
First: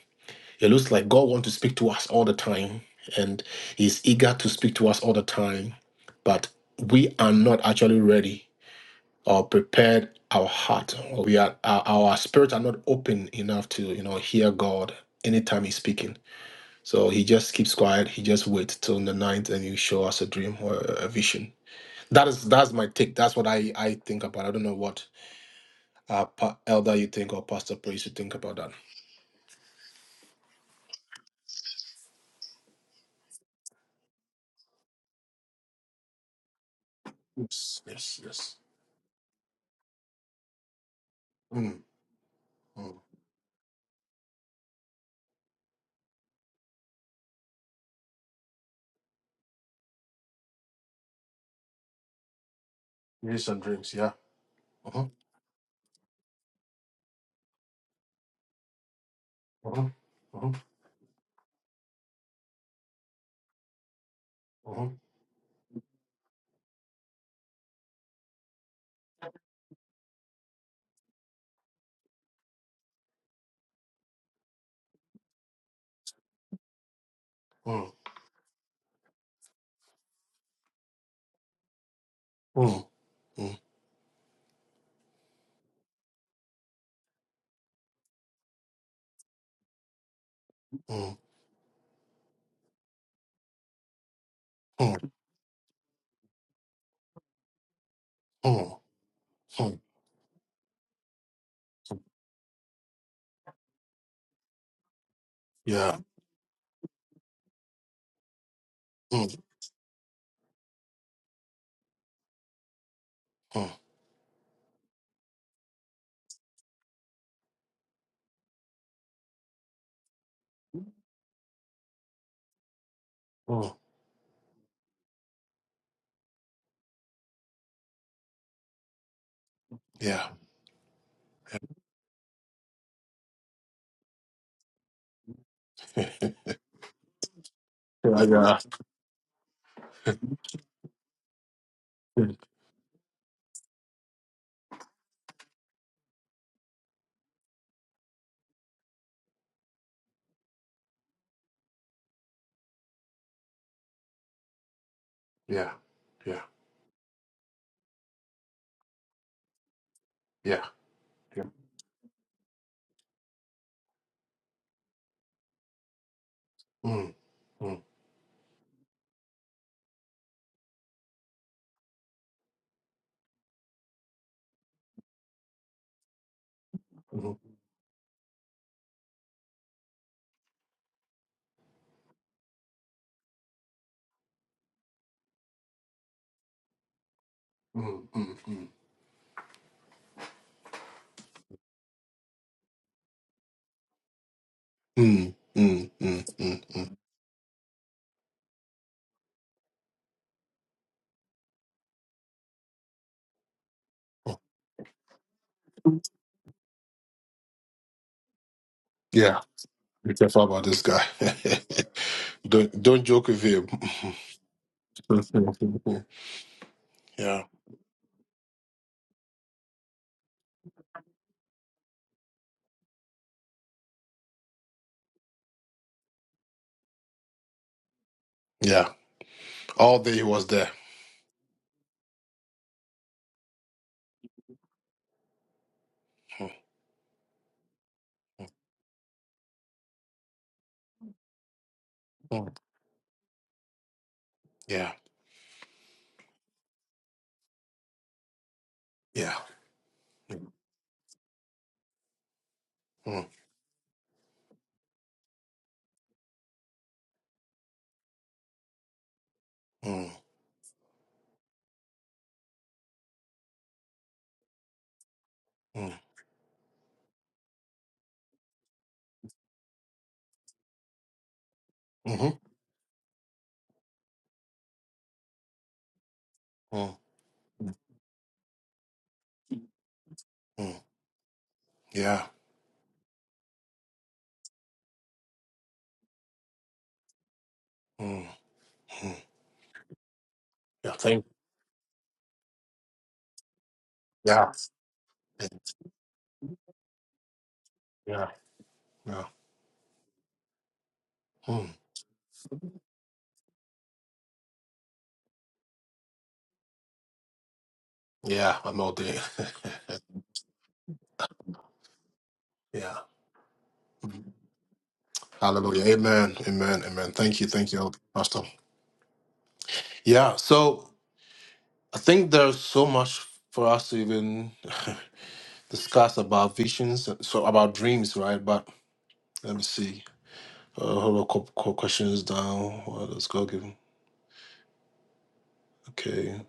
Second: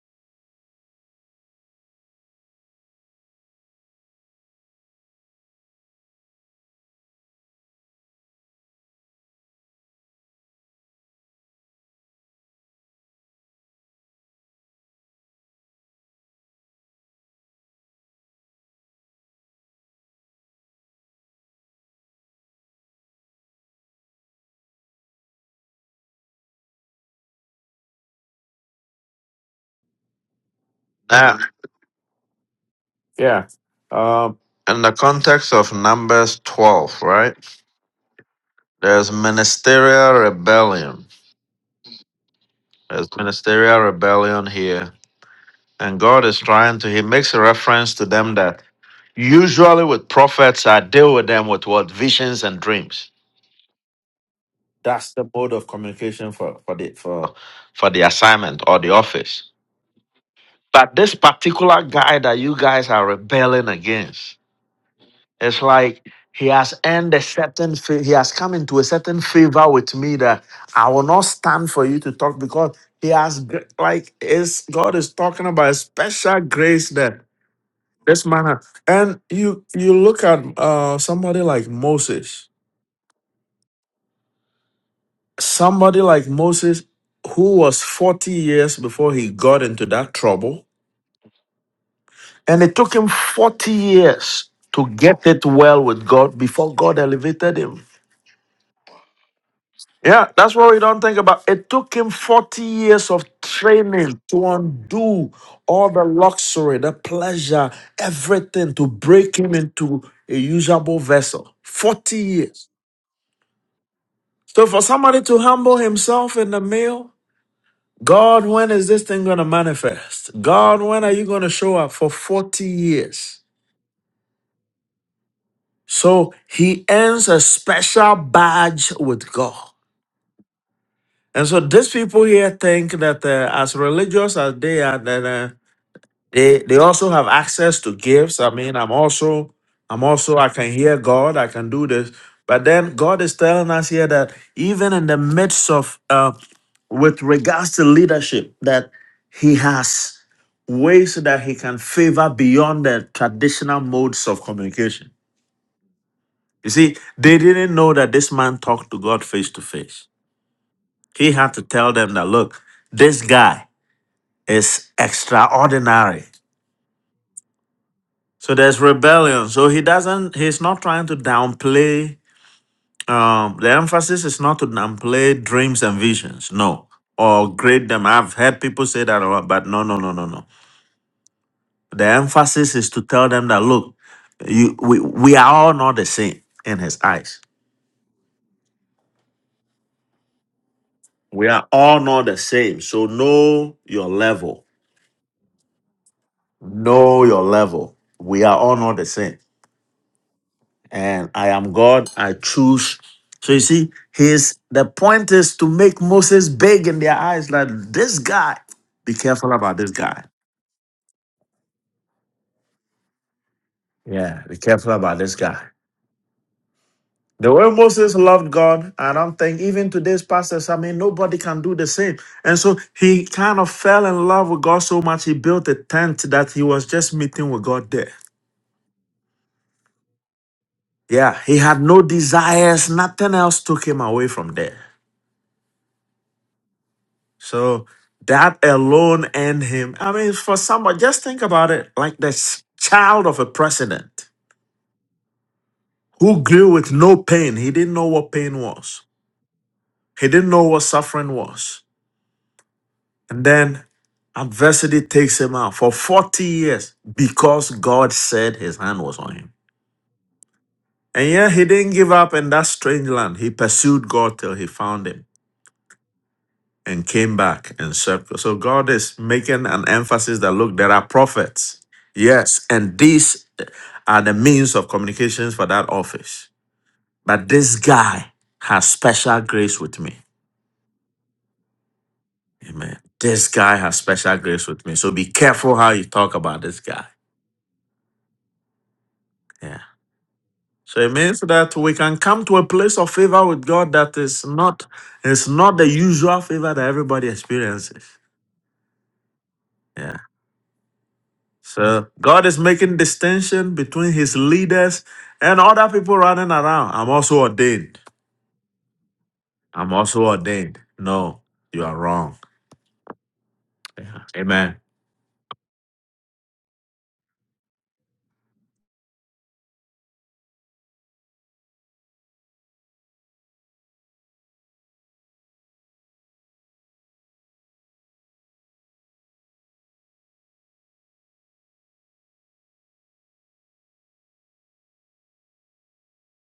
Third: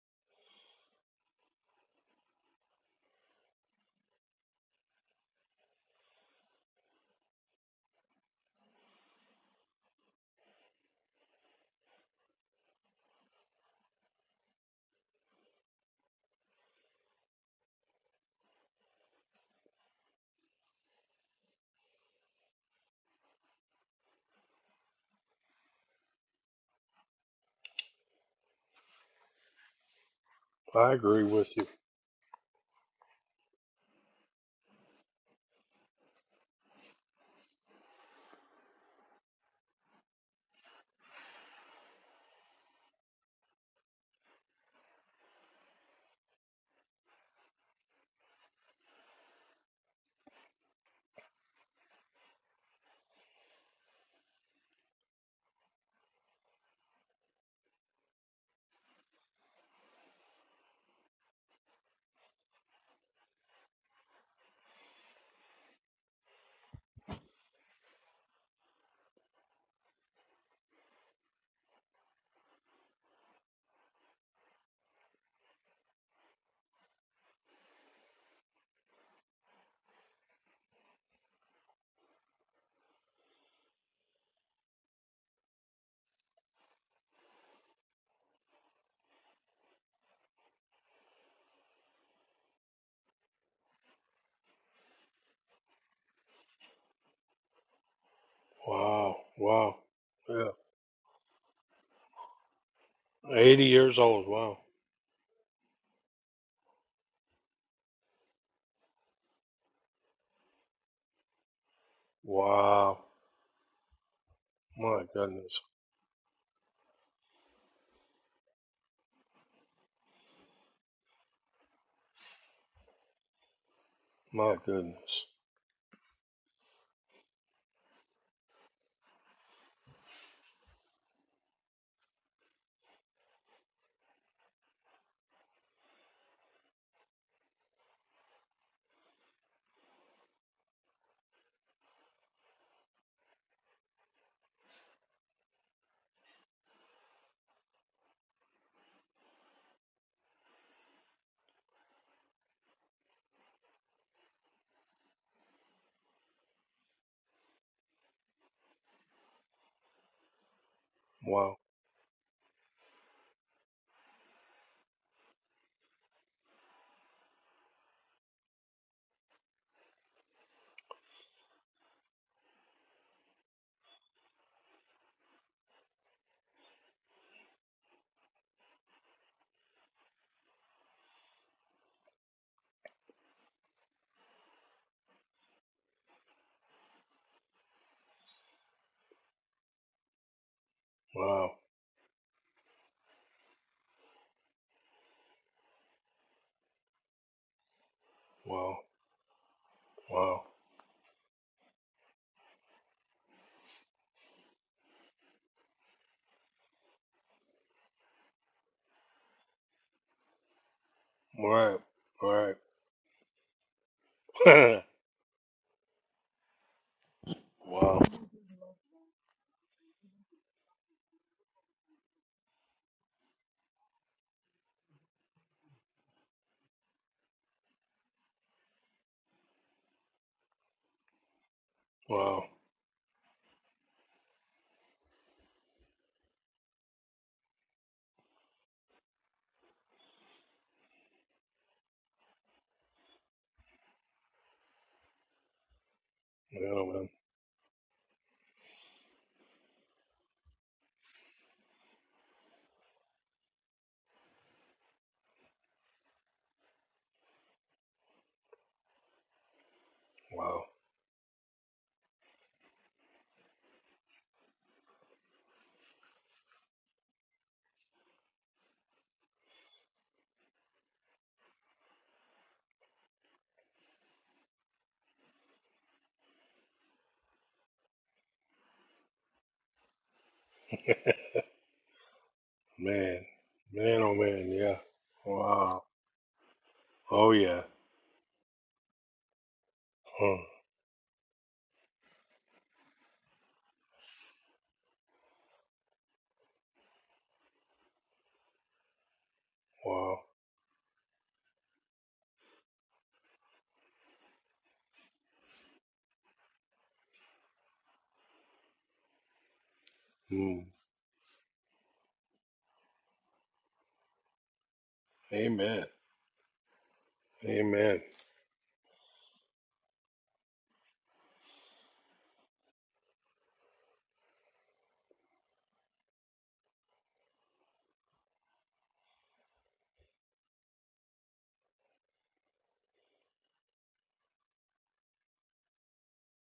S1: it looks like God wants to speak to us all the time, and He's eager to speak to us all the time, but we are not actually ready or prepared. Our heart, or we are our, our spirit are not open enough to you know hear God anytime He's speaking. So he just keeps quiet. He just waits till the night, and you show us a dream or a a vision. That is that's my take. That's what I I think about. I don't know what uh pa- elder you think or pastor praise you think about that.
S2: I agree
S3: Now,
S2: with you.
S3: Yeah. Um, in the context of Numbers 12, right?
S1: Yes, yes, yes.
S3: There's ministerial rebellion.
S1: Mm, mm.
S3: There's ministerial rebellion here. And God is trying to, he makes a reference to them that usually with prophets, I deal with them with what? Visions and dreams.
S1: Visions and dreams. Yeah. Uh-huh.
S3: That's the mode of communication for, for the for for the assignment or the office.
S1: Uh-huh. Uh-huh.
S3: But this particular guy that you guys are rebelling against,
S1: Uh-huh.
S3: it's like he has earned a certain, fa- he has come into a certain favor with me that I will not stand for you to talk because he has, gr- like, is God is talking about a special grace that
S1: Mm,
S3: this man has. And you, you look at uh, somebody like Moses,
S1: mm, mm,
S3: somebody like Moses who was 40 years before he got into that trouble
S1: mm,
S3: And it took him 40 years to
S1: mm,
S3: get it well with God before God elevated him.
S1: mm,
S2: Wow. Wow.
S1: mm.
S3: Yeah,
S2: Yeah.
S3: that's what we don't think about. It took him 40 years of
S2: 80 years
S3: training
S2: old.
S3: to
S2: Wow.
S3: undo all
S1: Yeah.
S3: the luxury, the pleasure, everything to break
S1: Mm,
S3: him into a usable vessel. 40 years.
S2: Wow.
S1: mm,
S3: So for
S2: My
S3: somebody to
S2: goodness.
S3: humble himself in the meal, God, when is this thing going to manifest? God, when are you going to show up for 40 years?
S1: mm.
S2: My goodness.
S3: So he earns a special badge with God.
S1: Yeah.
S3: And so these people here think that uh, as religious as they are, then uh, they they also have access to gifts. I
S1: Yeah.
S3: mean, I'm also I'm
S1: Yeah.
S3: also I can hear God. I can do this. But then God is telling us here that even in the midst of uh, with regards to leadership, that He has ways that He can favor beyond the traditional modes of communication.
S1: Yeah. Yeah.
S3: You see, they didn't know that this man talked to God face to face.
S1: Yeah.
S3: He
S1: Yeah.
S3: had
S2: Wow.
S3: to tell them that, look, this guy is extraordinary.
S1: Mm, mm,
S3: So there's rebellion. So he doesn't, he's not trying to downplay, um, the emphasis is not to downplay dreams and visions, no,
S1: mm,
S3: or grade them. I've heard people say that, a lot, but no, no, no, no, no. The emphasis is to tell them that, look, you, we, we are all not the same in his eyes.
S1: mm, mm, mm.
S3: We
S2: Wow.
S3: are all not the same. So know your level
S1: Mm, mm, mm, mm, mm.
S3: Know your level. We are all
S2: Wow.
S3: not the same.
S2: Wow.
S3: And I am God. I choose. So you see, his the point is to make Moses big in their eyes, like this guy. Be
S1: Yeah,
S3: careful about this
S1: be
S3: guy.
S1: careful about this guy.
S2: Right. Right.
S1: don't don't joke with him.
S3: Yeah, be careful about this guy.
S1: yeah,
S3: The way
S2: wow.
S3: Moses loved God, I don't think even today's pastors, I mean, nobody can do the same. And so he kind of fell in love with God so much, he built a tent that he was just meeting with God there.
S1: yeah. All day he was there.
S3: Yeah, he had no
S2: Wow.
S3: desires, nothing else took him away from there.
S1: Mm,
S3: So that alone and him. I mean, for someone, just think about it like this
S1: mm,
S3: child of a president
S1: Yeah,
S3: who
S2: Yeah,
S3: grew with
S2: man.
S3: no pain. He didn't know what pain was,
S1: yeah.
S3: he didn't know what suffering was.
S1: Mm,
S3: And then adversity takes him out for 40 years because God said his hand was on him.
S1: mm,
S2: Wow.
S3: And yeah, he didn't give up in that strange land. He pursued God till he found him.
S1: mm,
S3: and came back and served. So God is making an emphasis that look, there are prophets.
S1: mhm,
S3: Yes, and these are the means of communications for that office.
S1: mm,
S3: But this guy has special grace with me.
S1: mm. Yeah.
S3: Amen.
S2: Man.
S3: This guy has
S2: Man, oh
S3: special
S2: man.
S3: grace
S2: Yeah.
S3: with me. So be careful
S2: Wow.
S3: how you talk about this guy.
S2: Oh yeah.
S1: Mm, mm.
S3: Yeah.
S2: Huh.
S1: Yeah.
S3: So it
S1: Thank.
S3: means that we can come to a place of favor with God that is
S1: Yeah.
S3: not it's not the usual favor that everybody experiences.
S1: Yeah. Yeah.
S3: Yeah.
S2: Wow.
S1: Mm.
S3: So God is making distinction between his leaders and other people running around. I'm also ordained.
S1: Yeah. I'm all day.
S3: I'm also
S2: Mm.
S3: ordained. No, you are wrong.
S1: yeah.
S3: Yeah.
S1: Mm.
S3: Amen.
S1: Hallelujah.
S2: Amen.
S1: Amen. Amen. Amen. Thank you. Thank you,
S2: Amen.
S1: Pastor. Yeah. So. I think there's so much for us to even discuss about visions, so about dreams, right? But let me see. Uh, hold on, couple, couple questions down. What else God given? Okay.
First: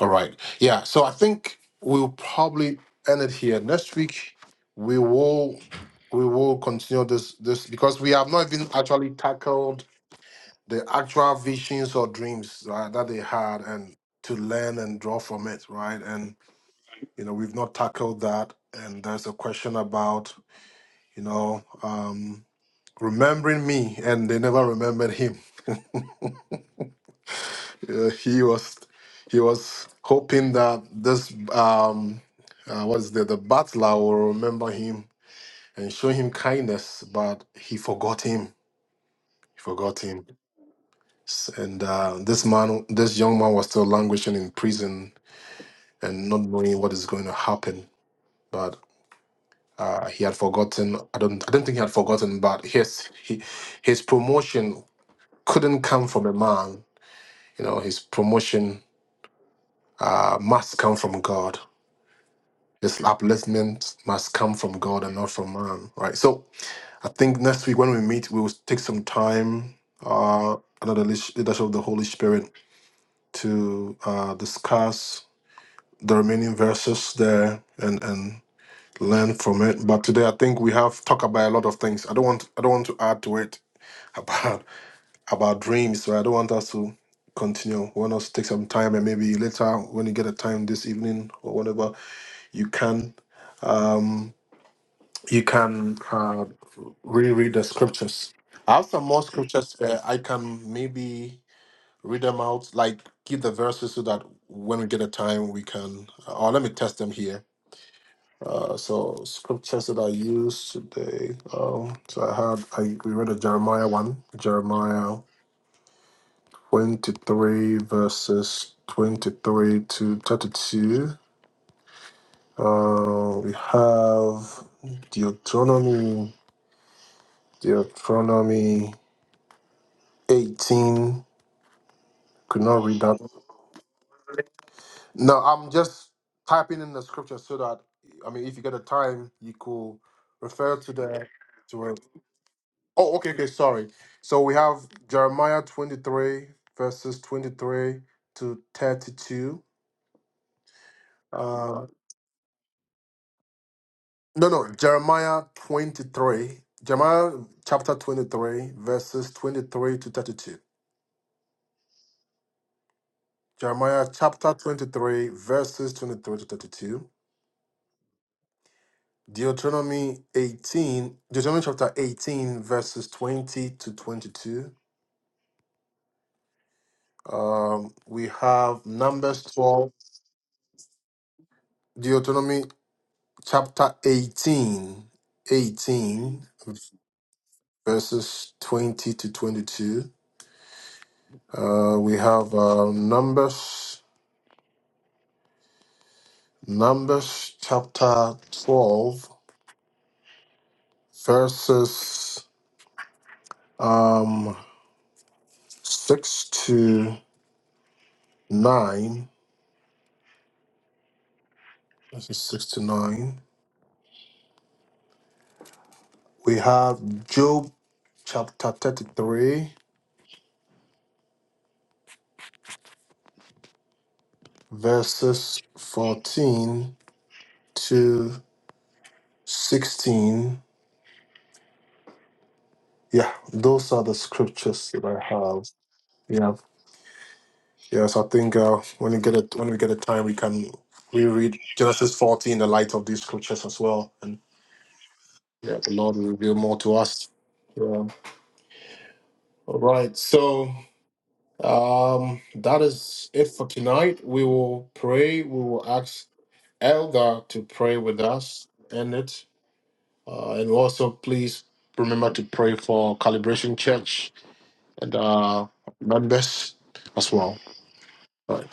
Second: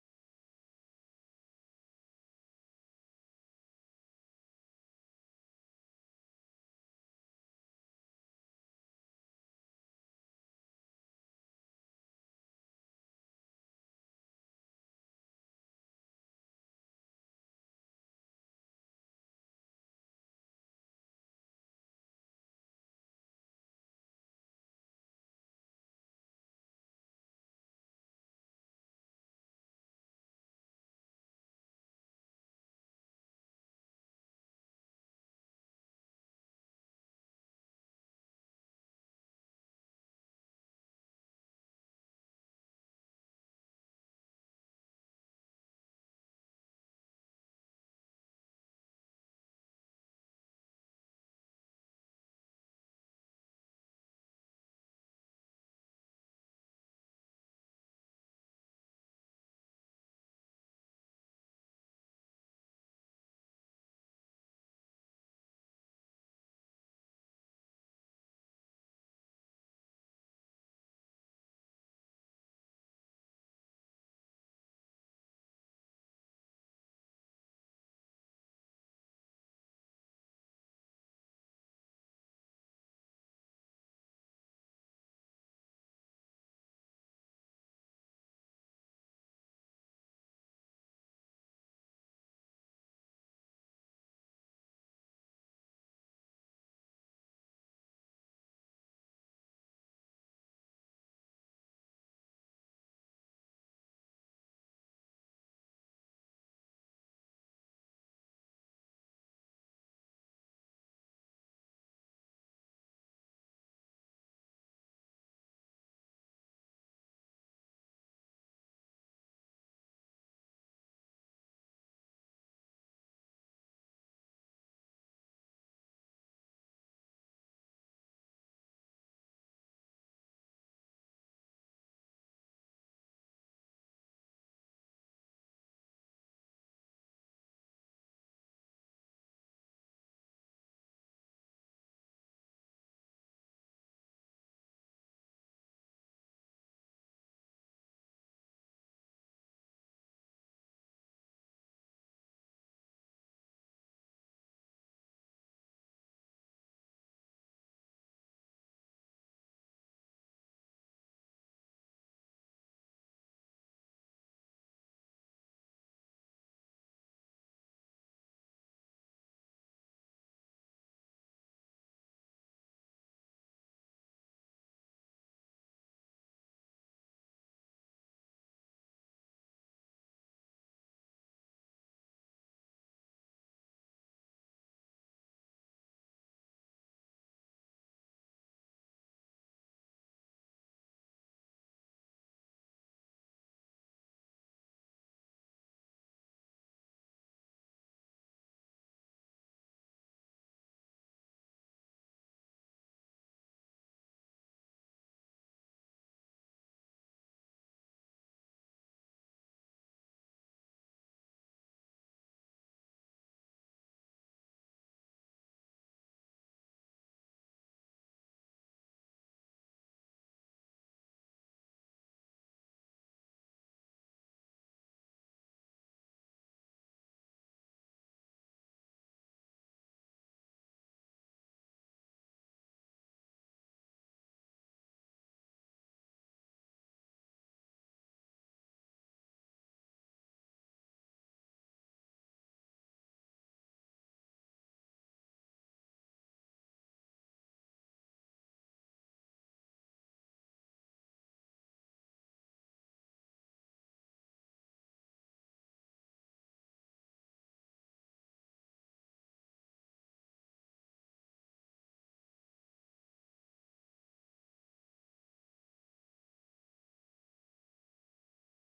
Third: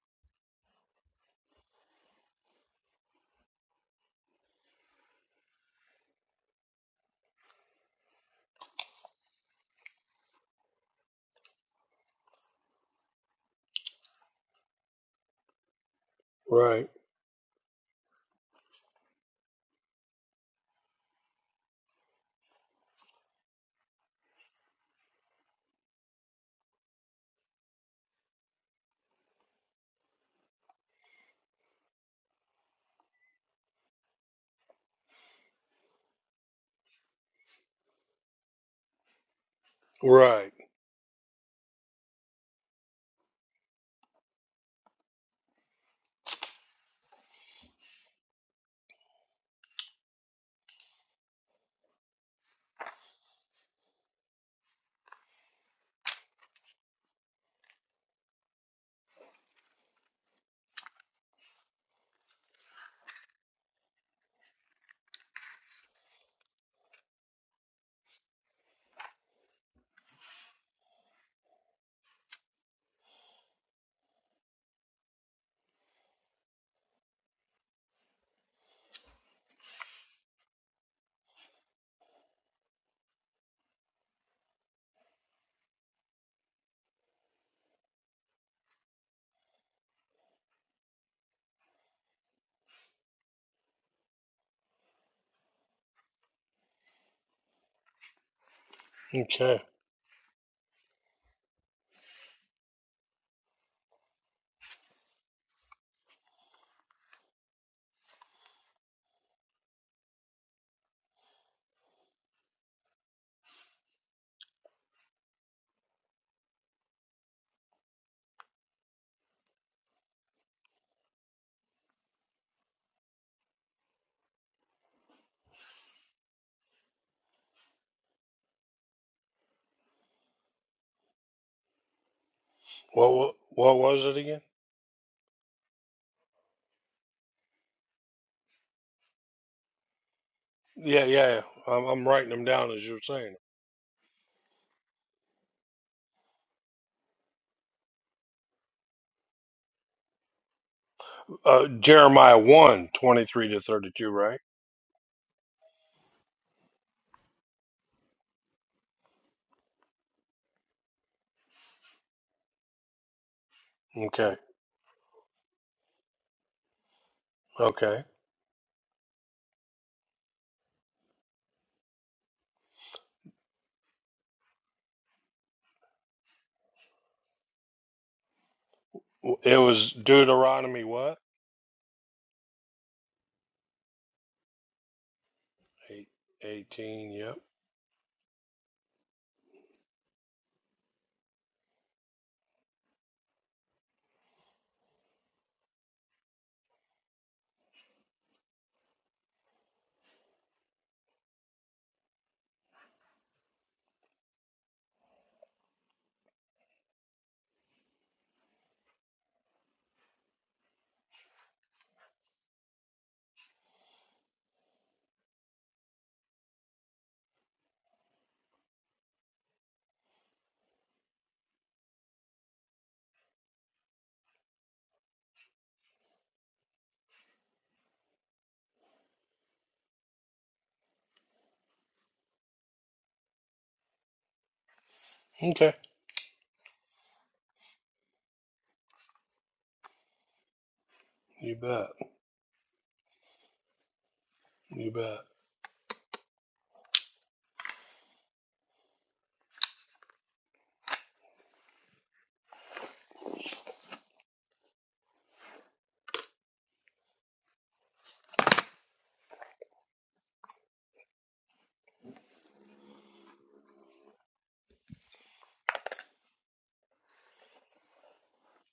S1: All right. Yeah. So I think we'll probably end it here. Next week, we will we will continue this this because we have not even actually tackled the actual visions or dreams right, that they had and to learn and draw from it, right? And
S2: Right.
S1: You know, we've not tackled that. And there's a question about, you know, um, remembering me, and they never remembered him. Uh, he was he was hoping that this um, uh, what is the the butler will remember him and show him kindness, but he forgot him. He forgot him.
S2: Right.
S1: S- And uh, this man, this young man, was still languishing in prison and not knowing what is going to happen. But Uh, he had forgotten. I don't. I don't think he had forgotten. But his he, his promotion couldn't come from a man. You know, his promotion uh, must come from God. His upliftment must come from God and not from man. Right. So I think next week when we meet, we will take some time uh, under the leash- leadership of the Holy Spirit to uh, discuss the remaining verses there and and learn from it. But today I think we have talked about a lot of things. I don't want I don't want to add to it about about dreams. So I don't want us to continue. I want us to take some time and maybe later when you get a time this evening or whenever you can um you can uh reread the scriptures. I have some more
S2: Okay.
S1: scriptures where I can maybe read them out, like give the verses so that when we get a time we can uh, or let me test them here. Uh, so scriptures that I used today. Um, so I had I we read a Jeremiah one, Jeremiah 23 verses 23 to 32. Uh, we have Deuteronomy, Deuteronomy 18. Could not read
S2: What
S1: that.
S2: wa- what was it again?
S1: No, I'm just typing in the scripture so that, I mean, if you get the time, you could refer to
S2: Yeah,
S1: the.
S2: yeah. yeah. I'm,
S1: To it.
S2: I'm writing them down as you're
S1: Oh, okay,
S2: saying.
S1: okay, sorry. So we have Jeremiah 23, verses 23 to 32.
S2: Uh,
S1: Um,
S2: Jeremiah one 23 to 32, right?
S1: No, no, Jeremiah 23, Jeremiah chapter 23, verses 23 to 32. Jeremiah
S2: Okay.
S1: chapter 23, verses 23 to 32.
S2: Okay.
S1: Deuteronomy 18, Deuteronomy chapter 18, verses 20 to 22. Um, we have
S2: W-
S1: Numbers
S2: It was
S1: 12,
S2: Deuteronomy what?
S1: Deuteronomy chapter 18,
S2: Eight,
S1: 18,
S2: 18. Yep.
S1: verses 20 to 22. Uh, we have uh, Numbers. Numbers chapter 12, verses um, 6 to 9. Verses 6 to 9. We have Job chapter 33, verses 14 to 16. Yeah, those are the scriptures that I have.
S2: Okay.
S1: Yeah. Yes, I think uh, when we get a, when we get a time, we can
S2: You
S1: reread
S2: bet.
S1: Genesis 14 in the light of these scriptures as well.
S2: You bet.
S1: Yeah, the Lord will reveal more to us. Yeah. All right. So um that is it for tonight. We will pray. We will ask Elgar to pray with us in it. Uh, and also please remember to pray for Calibration Church and uh members as well. All right.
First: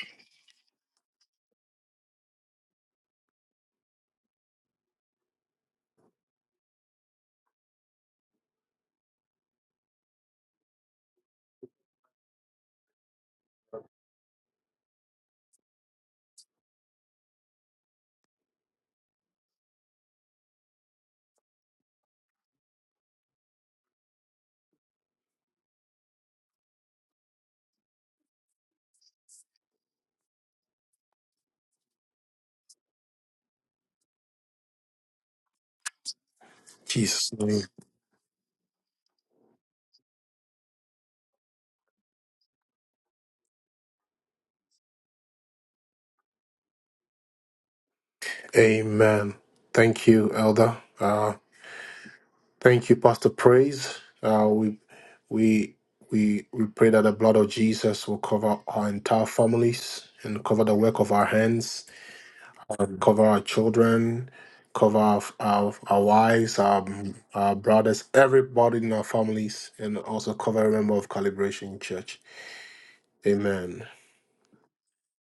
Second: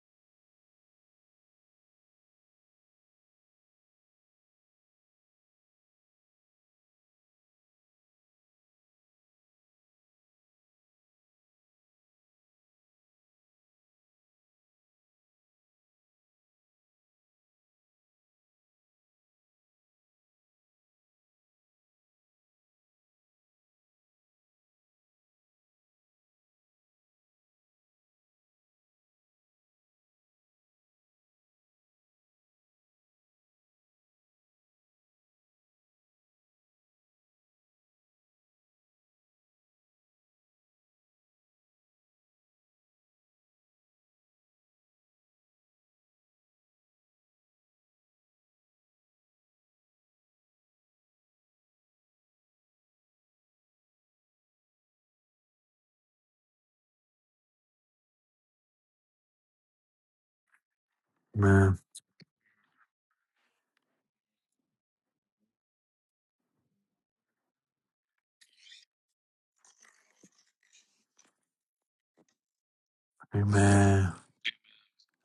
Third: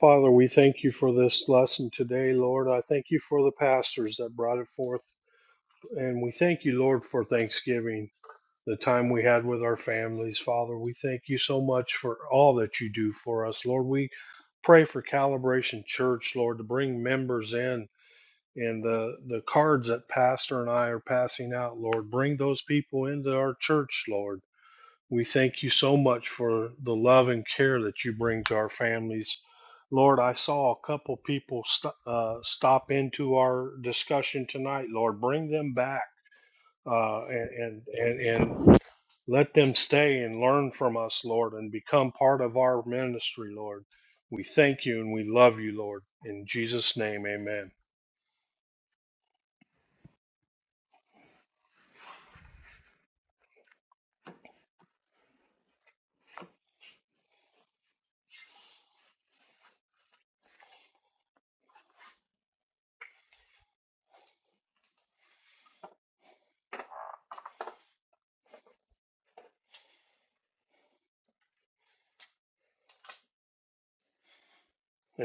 S2: Father, we thank you for this lesson today, Lord. I thank you for the pastors that brought it forth And we thank you, Lord, for Thanksgiving, the time we had with our families. Father, we thank you so much for all that you do for us. Lord, we pray for Calibration Church, Lord, to bring members in and the, the cards that Pastor and I are passing out, Lord, bring those people into our church, Lord. We thank you so much for the love and care that you bring to our families. Lord, I saw a couple people st- uh, stop into our discussion tonight, Lord. Bring them back uh,
S1: Jesus.
S2: and,
S1: name.
S2: and and and let them stay and learn from us, Lord, and become part of our ministry, Lord. We thank you and we love you, Lord. In Jesus' name, Amen.
S1: Amen. Thank you, Elder. Uh, thank you, Pastor Praise. Uh, we we we we pray that the blood of Jesus will cover our entire families and cover the work of our
S3: Amen.
S1: hands, Amen. cover our children, cover our our, our wives, our, our brothers, everybody in our families, and also cover every member of Calibration Church. Amen.
S3: Amen.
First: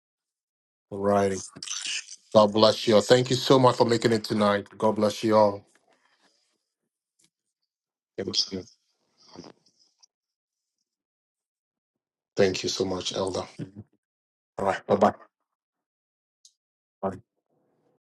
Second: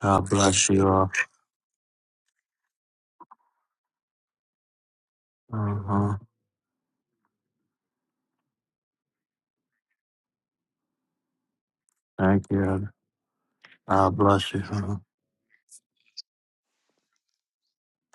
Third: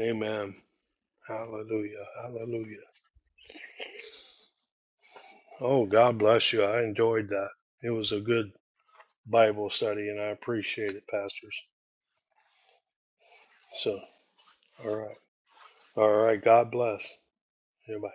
S3: God,
S1: All right.
S2: Hallelujah.
S1: God
S2: Hallelujah.
S1: bless you all. Thank you so much for making it tonight. God bless you all.
S2: Oh,
S3: uh-huh.
S2: God bless you. I enjoyed that. It was a
S1: Thank
S2: good
S1: you
S2: Bible study, and I appreciate it, pastors.
S3: Thank
S1: Thank you so
S3: you.
S1: much, Elder.
S2: So,
S3: God bless
S1: All
S3: you.
S1: right. Bye
S2: all right,
S1: bye.
S2: all right. God bless. Everybody.